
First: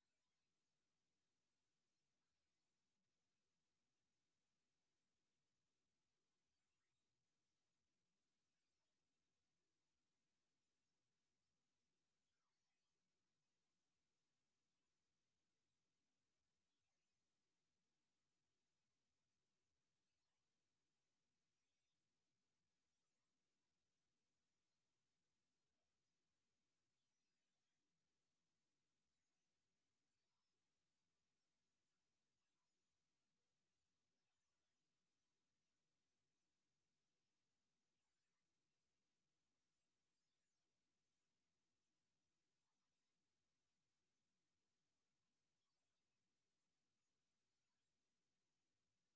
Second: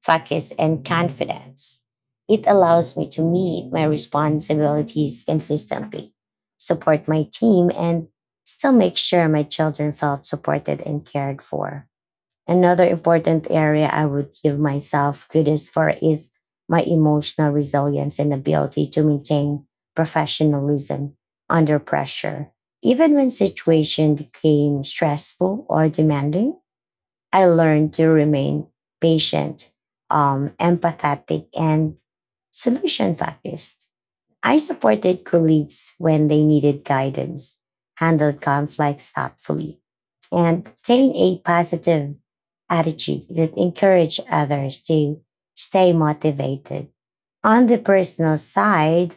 Speaker 1: focus, and confidence. It allows me to meet my responsibilities consistently, support my team, and still make sure my children felt supported and cared for. Another important area I would give myself credit for is my emotional resilience and ability to maintain professionalism under pressure. Even when situation became stressful or demanding, I learned to remain patient, um, empathetic, and solution focused. I supported colleagues when they needed guidance, handled conflicts thoughtfully, and maintained a positive attitude that encouraged others to stay motivated. On the personal side,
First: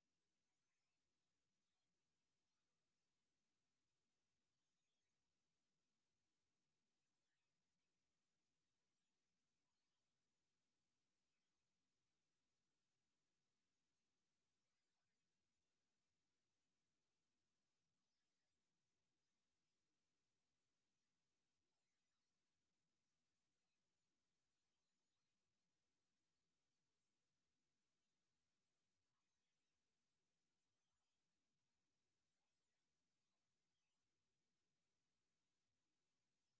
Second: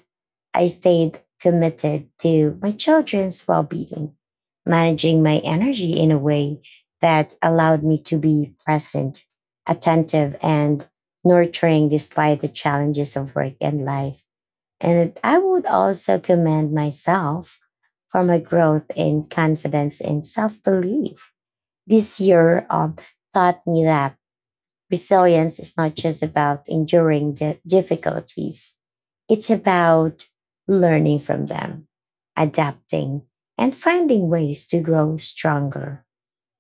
Speaker 1: I stayed committed to my children's well being, managing my energy in a way that allowed me to be present, attentive, and nurturing despite the challenges of work and life. And it- I would also commend myself for my growth in confidence and self belief. This year um, taught me that resilience is not just about enduring the difficulties, it's about learning from them, adapting, and finding ways to grow stronger.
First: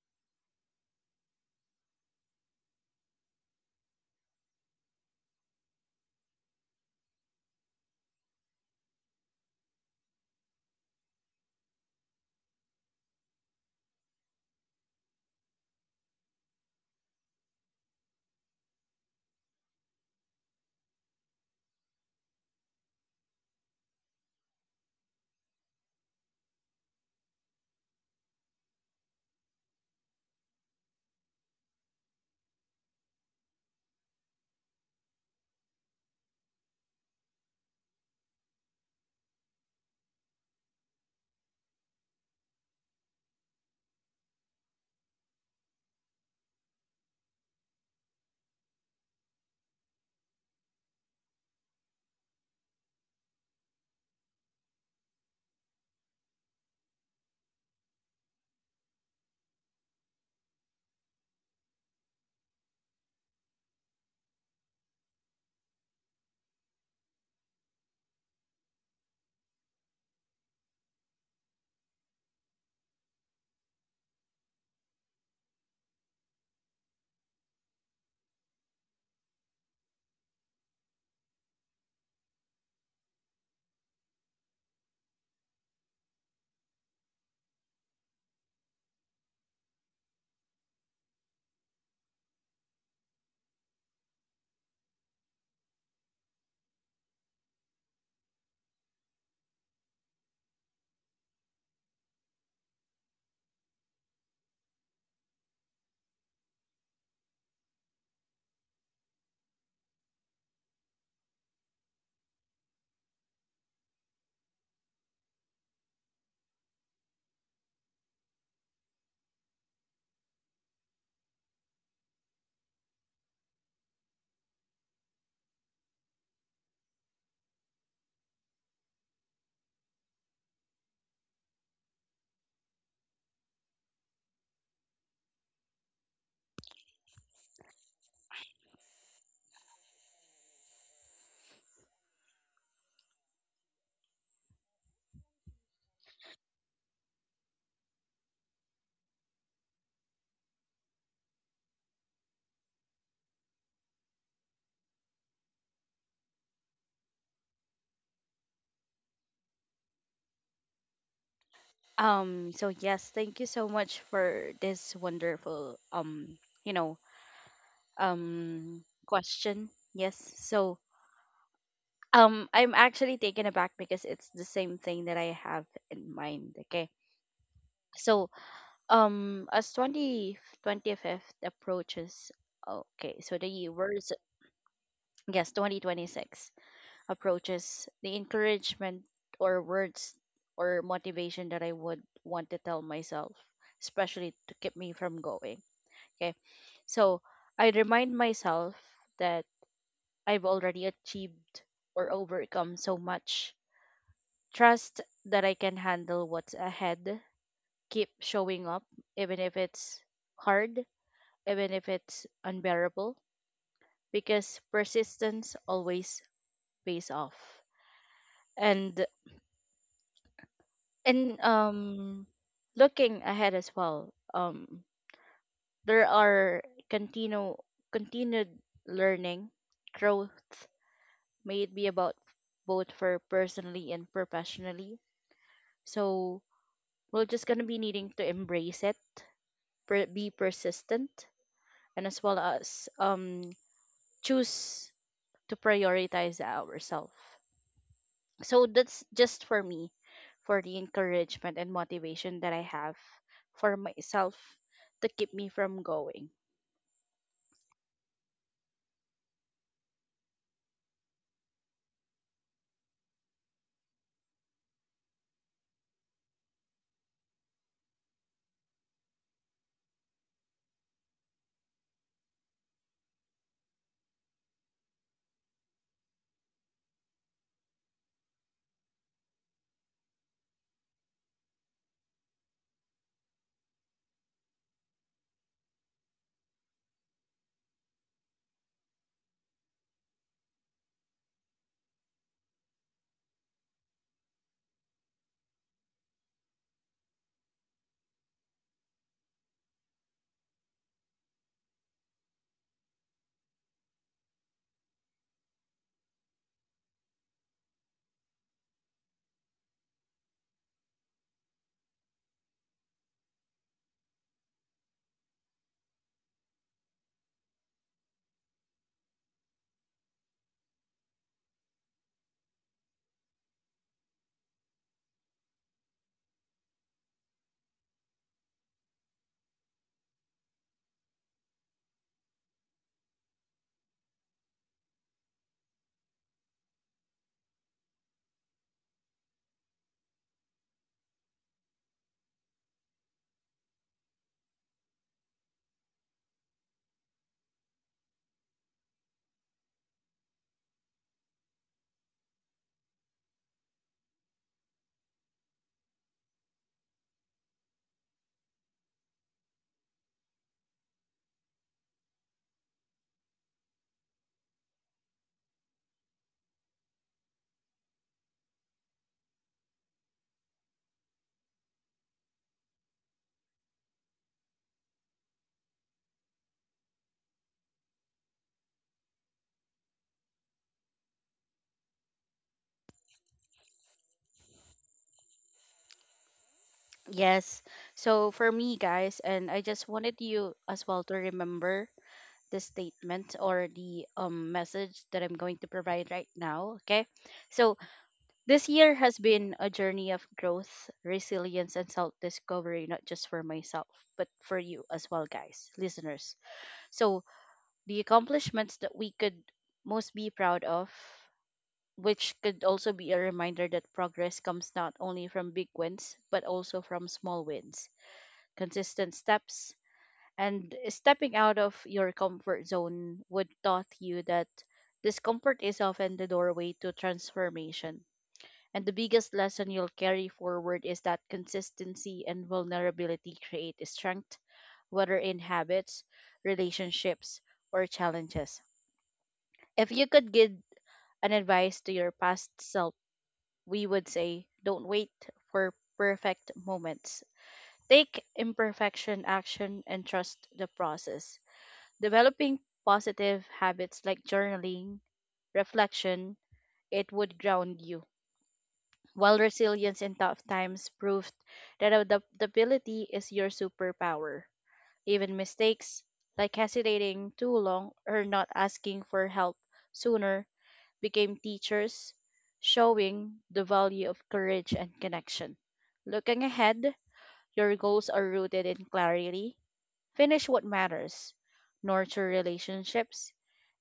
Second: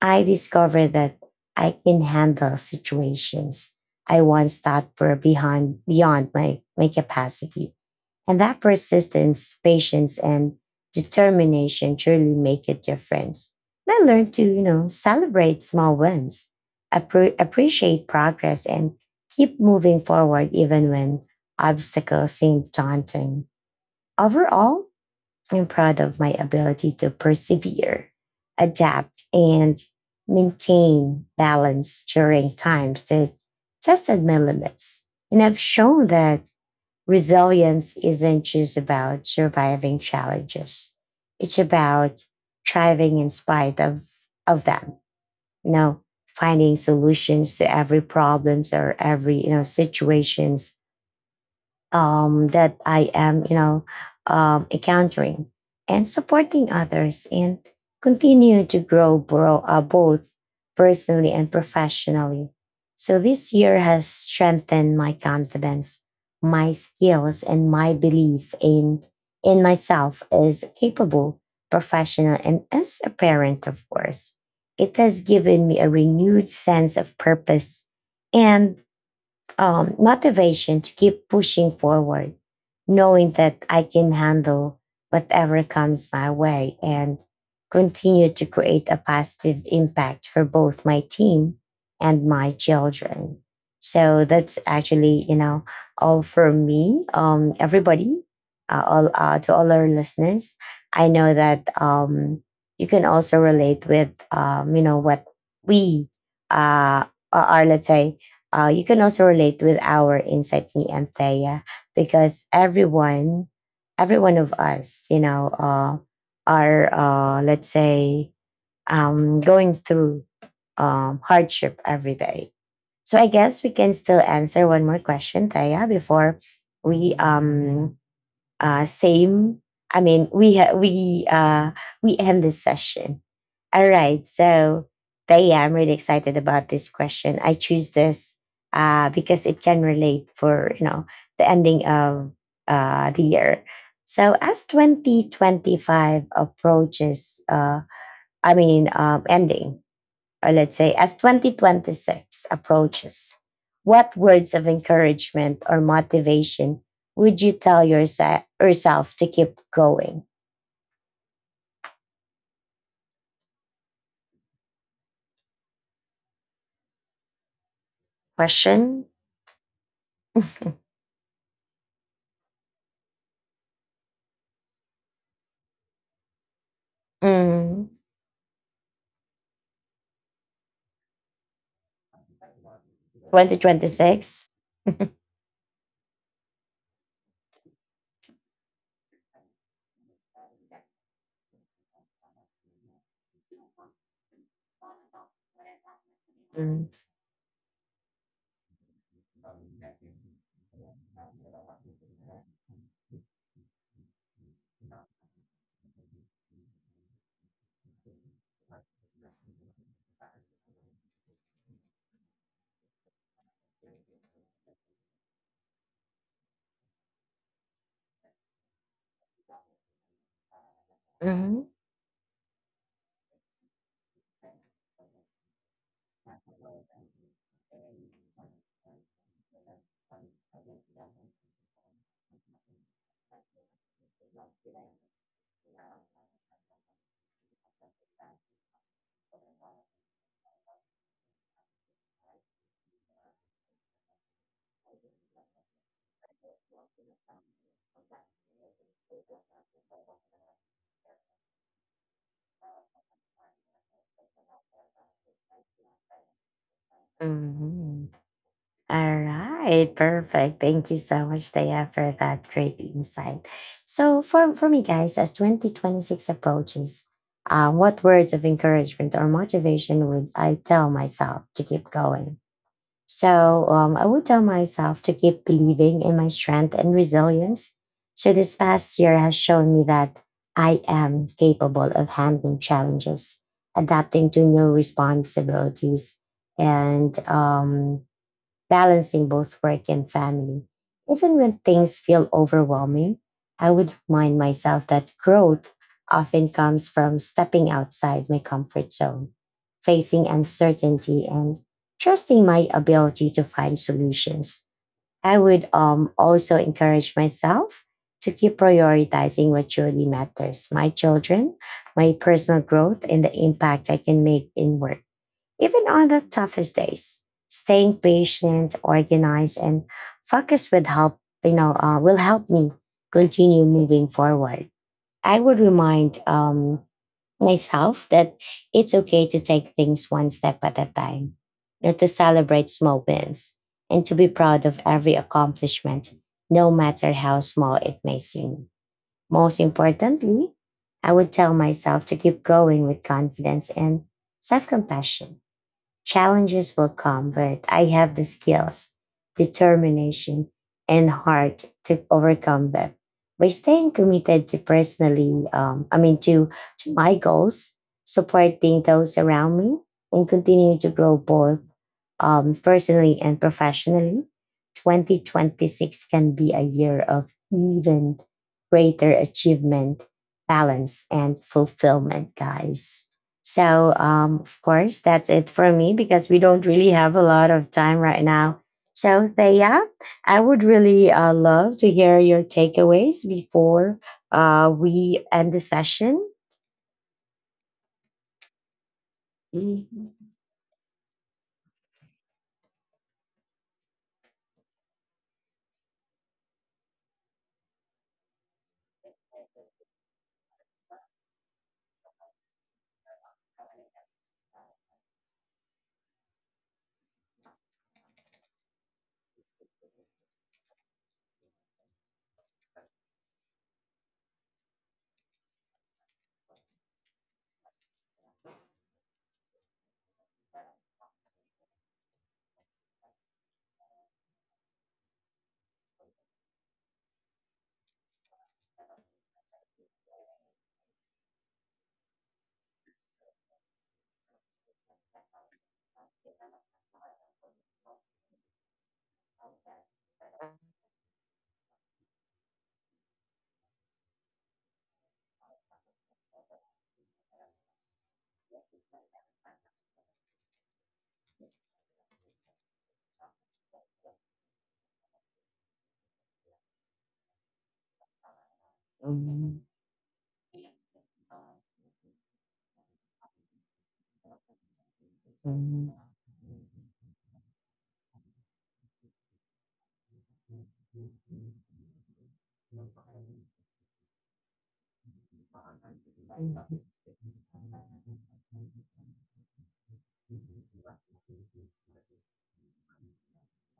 Speaker 1: I discovered that I can handle situations I once thought were beyond, beyond my, my capacity, and that persistence, patience, and determination truly make a difference. And I learned to, you know, celebrate small wins, appre- appreciate progress, and keep moving forward even when obstacles seem daunting. Overall, I'm proud of my ability to persevere, adapt, and maintain balance during times that tested my limits. And I've shown that resilience isn't just about surviving challenges. It's about thriving in spite of, of them, you know, finding solutions to every problems or every, you know, situations um, that I am, you know, um, encountering, and supporting others, and continue to grow bro- uh, both personally and professionally. So this year has strengthened my confidence, my skills, and my belief in in myself as a capable, professional, and as a parent, of course. It has given me a renewed sense of purpose and um, motivation to keep pushing forward, knowing that I can handle whatever comes my way and continue to create a positive impact for both my team and my children. So that's actually, you know, all for me. Um, everybody, uh, all uh, to all our listeners, I know that um, you can also relate with, um, you know, what we uh, are, let's say, uh, you can also relate with our insight, me and Thea, because everyone, every one of us, you know, uh, are uh, let's say um, going through um, hardship every day. So I guess we can still answer one more question, Thea, before we um, uh, same. I mean, we ha- we uh, we end this session. All right, so but yeah, I'm really excited about this question. I choose this uh, because it can relate for, you know, the ending of uh, the year. So as twenty twenty-five approaches, uh, I mean, um, ending, or let's say as twenty twenty-six approaches, what words of encouragement or motivation would you tell yourself, yourself to keep going?
Speaker 2: Um, so yes, thank you so much for this wonderful um, you know, um
Speaker 1: Question?
Speaker 2: question. Yes. So um I'm actually taken aback because it's the same thing that I have in mind. Okay.
Speaker 1: Mm.
Speaker 2: So Um, as twenty twenty fifth approaches, okay, so the year words,
Speaker 1: twenty twenty-six?
Speaker 2: yes, twenty twenty-six approaches, the encouragement or words or motivation that I would want to tell myself, especially to keep me from going. Okay,
Speaker 1: Mm.
Speaker 2: so I remind myself that I've already achieved or overcome so much. Trust that I can handle what's ahead. Keep showing up, even if it's hard, even if it's unbearable, because persistence always pays off. And and
Speaker 1: Mhm.
Speaker 2: um looking ahead as well, um there are continue continued learning, growth, may it be about both for personally and professionally. So we're just gonna be needing to embrace it, per- be persistent, and as well as um choose to prioritize ourselves. So that's just for me, for the encouragement and motivation that I have for myself to keep me from going.
Speaker 1: Mhm. All right, perfect. Thank you so much, Taya, for that great insight. So, for, for me, guys, as twenty twenty-six approaches, um, what words of encouragement or motivation would I tell myself to keep going? So um, I would tell myself to keep believing in my strength and resilience. So this past year has shown me that I am capable of handling challenges, adapting to new responsibilities, and um, balancing both work and family. Even when things feel overwhelming, I would remind myself that growth often comes from stepping outside my comfort zone, facing uncertainty, and trusting my ability to find solutions. I would um, also encourage myself to keep prioritizing what truly matters, my children, my personal growth, and the impact I can make in work, even on the toughest days. Staying patient, organized, and focused with help, you know, uh, will help me continue moving forward. I would remind um, myself that it's okay to take things one step at a time, and to celebrate small wins, and to be proud of every accomplishment, no matter how small it may seem. Most importantly, I would tell myself to keep going with confidence and self compassion. Challenges will come, but I have the skills, determination, and heart to overcome them. By staying committed to personally, um, I mean to to my goals, supporting those around me, and continue to grow both um, personally and professionally, twenty twenty-six can be a year of even greater achievement, balance, and fulfillment, guys. So, um, of course, that's it for me because we don't really have a lot of time right now. So, Thea, I would really uh, love to hear your takeaways before uh, we end the session.
Speaker 2: Yes. So for me, guys, and I just wanted you as well to remember the statement or the um, message that I'm going to provide right now. Okay. So this year has been a journey of growth, resilience, and self discovery, not just for myself, but for you as well, guys, listeners. So the accomplishments that we could most be proud of, which could also be a reminder that progress comes not only from big wins, but also from small wins, consistent steps, and stepping out of your comfort zone would taught you that discomfort is often the doorway to transformation. And the biggest lesson you'll carry forward is that consistency and vulnerability create strength, whether in habits, relationships, or challenges. If you could give an advice to your past self, we would say don't wait for perfect moments. Take imperfection action and trust the process. Developing positive habits like journaling, reflection, it would ground you. While
Speaker 1: Mhm,
Speaker 2: resilience in tough times proved that adaptability is your superpower. Even
Speaker 1: mhm,
Speaker 2: mistakes like hesitating too long or not asking for help sooner became teachers, showing the value of courage and connection. Looking ahead, your goals are rooted in clarity, finish what matters, nurture relationships,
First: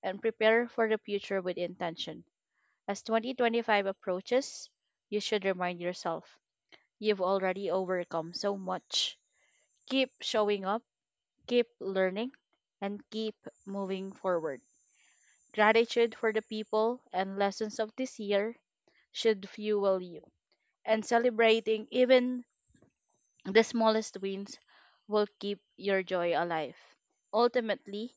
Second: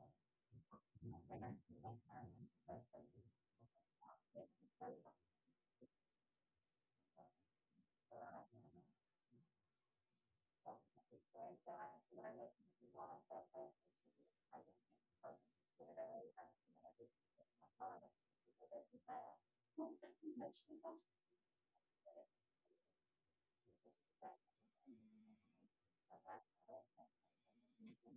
Speaker 2: and prepare for the future with intention. As twenty twenty-five approaches, you should remind yourself you've already overcome so much. Keep showing up, keep learning, and keep moving forward. Gratitude for the people and lessons of this year should fuel you. And celebrating even the smallest wins will keep your joy alive. Ultimately,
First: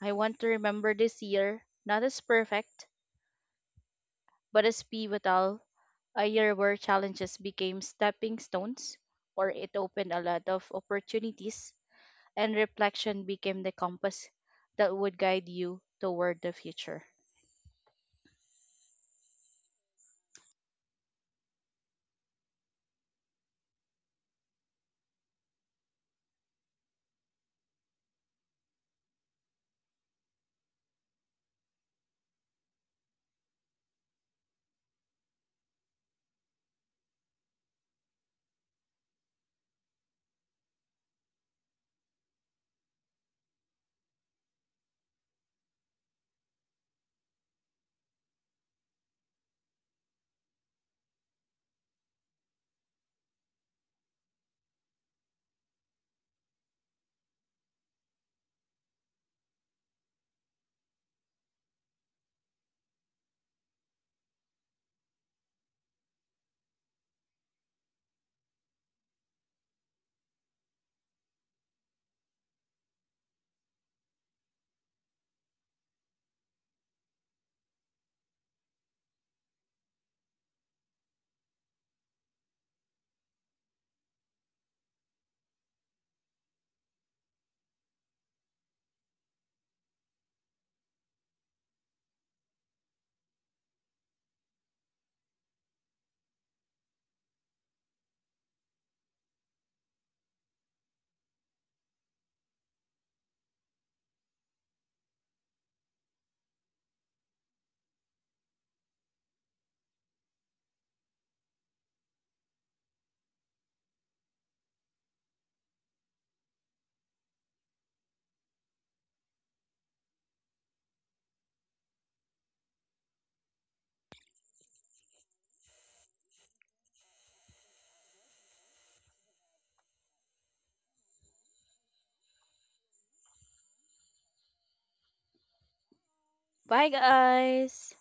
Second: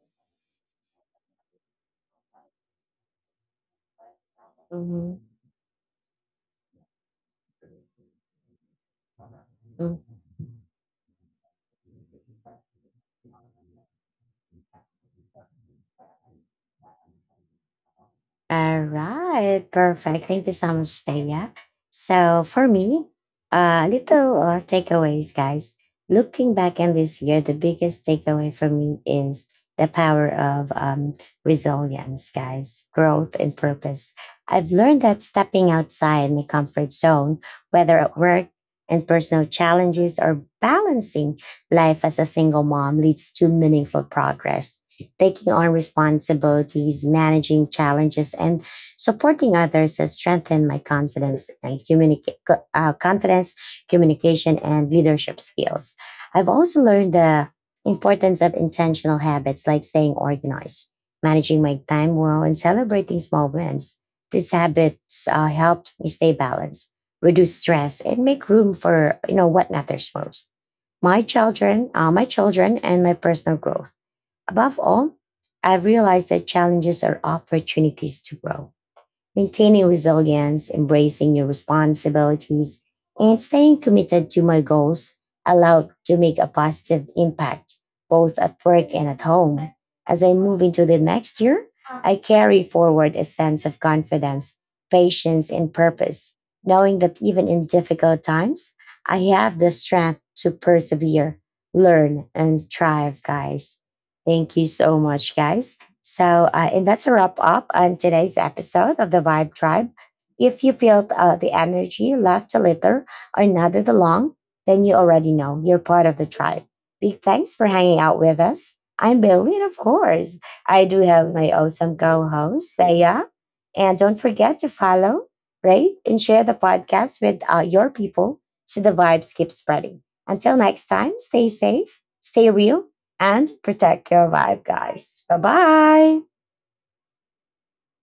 Speaker 2: I want to remember this year not as perfect, but as
Speaker 1: mhm,
Speaker 2: pivotal, a year where challenges became stepping stones, or it opened
Speaker 1: mhm.
Speaker 2: a lot of opportunities, and reflection became the compass that would guide you toward the future.
Speaker 1: All right, perfect. Thank you so much, Taya. So for me, uh, little uh, takeaways, guys. Looking back on this year, the biggest takeaway for me is the power of um, resilience, guys, growth and purpose. I've learned that stepping outside my comfort zone, whether at work and personal challenges or balancing life as a single mom, leads to meaningful progress. Taking on responsibilities, managing challenges, and supporting others has strengthened my confidence and communica- co- uh, confidence, communication, and leadership skills. I've also learned the importance of intentional habits like staying organized, managing my time well, and celebrating small wins. These habits uh, helped me stay balanced, reduce stress, and make room for, you know, what matters most: my children, uh, my children, and my personal growth. Above all, I've realized that challenges are opportunities to grow. Maintaining resilience, embracing your responsibilities, and staying committed to my goals allowed to make a positive impact both at work and at home. As I move into the next year, I carry forward a sense of confidence, patience, and purpose, knowing that even in difficult times, I have the strength to persevere, learn, and thrive, guys. Thank you so much, guys. So, uh, and that's a wrap up on today's episode of the Vibe Tribe. If you feel uh, the energy left a little or nodded along, then you already know you're part of the tribe. Big thanks for hanging out with us. I'm Billy, and of course, I do have my awesome co host, Thea. And don't forget to follow, rate, and share the podcast with uh, your people so the vibes keep spreading. Until next time, stay safe, stay real, and protect your vibe, guys. Bye bye.
Speaker 2: Bye, guys!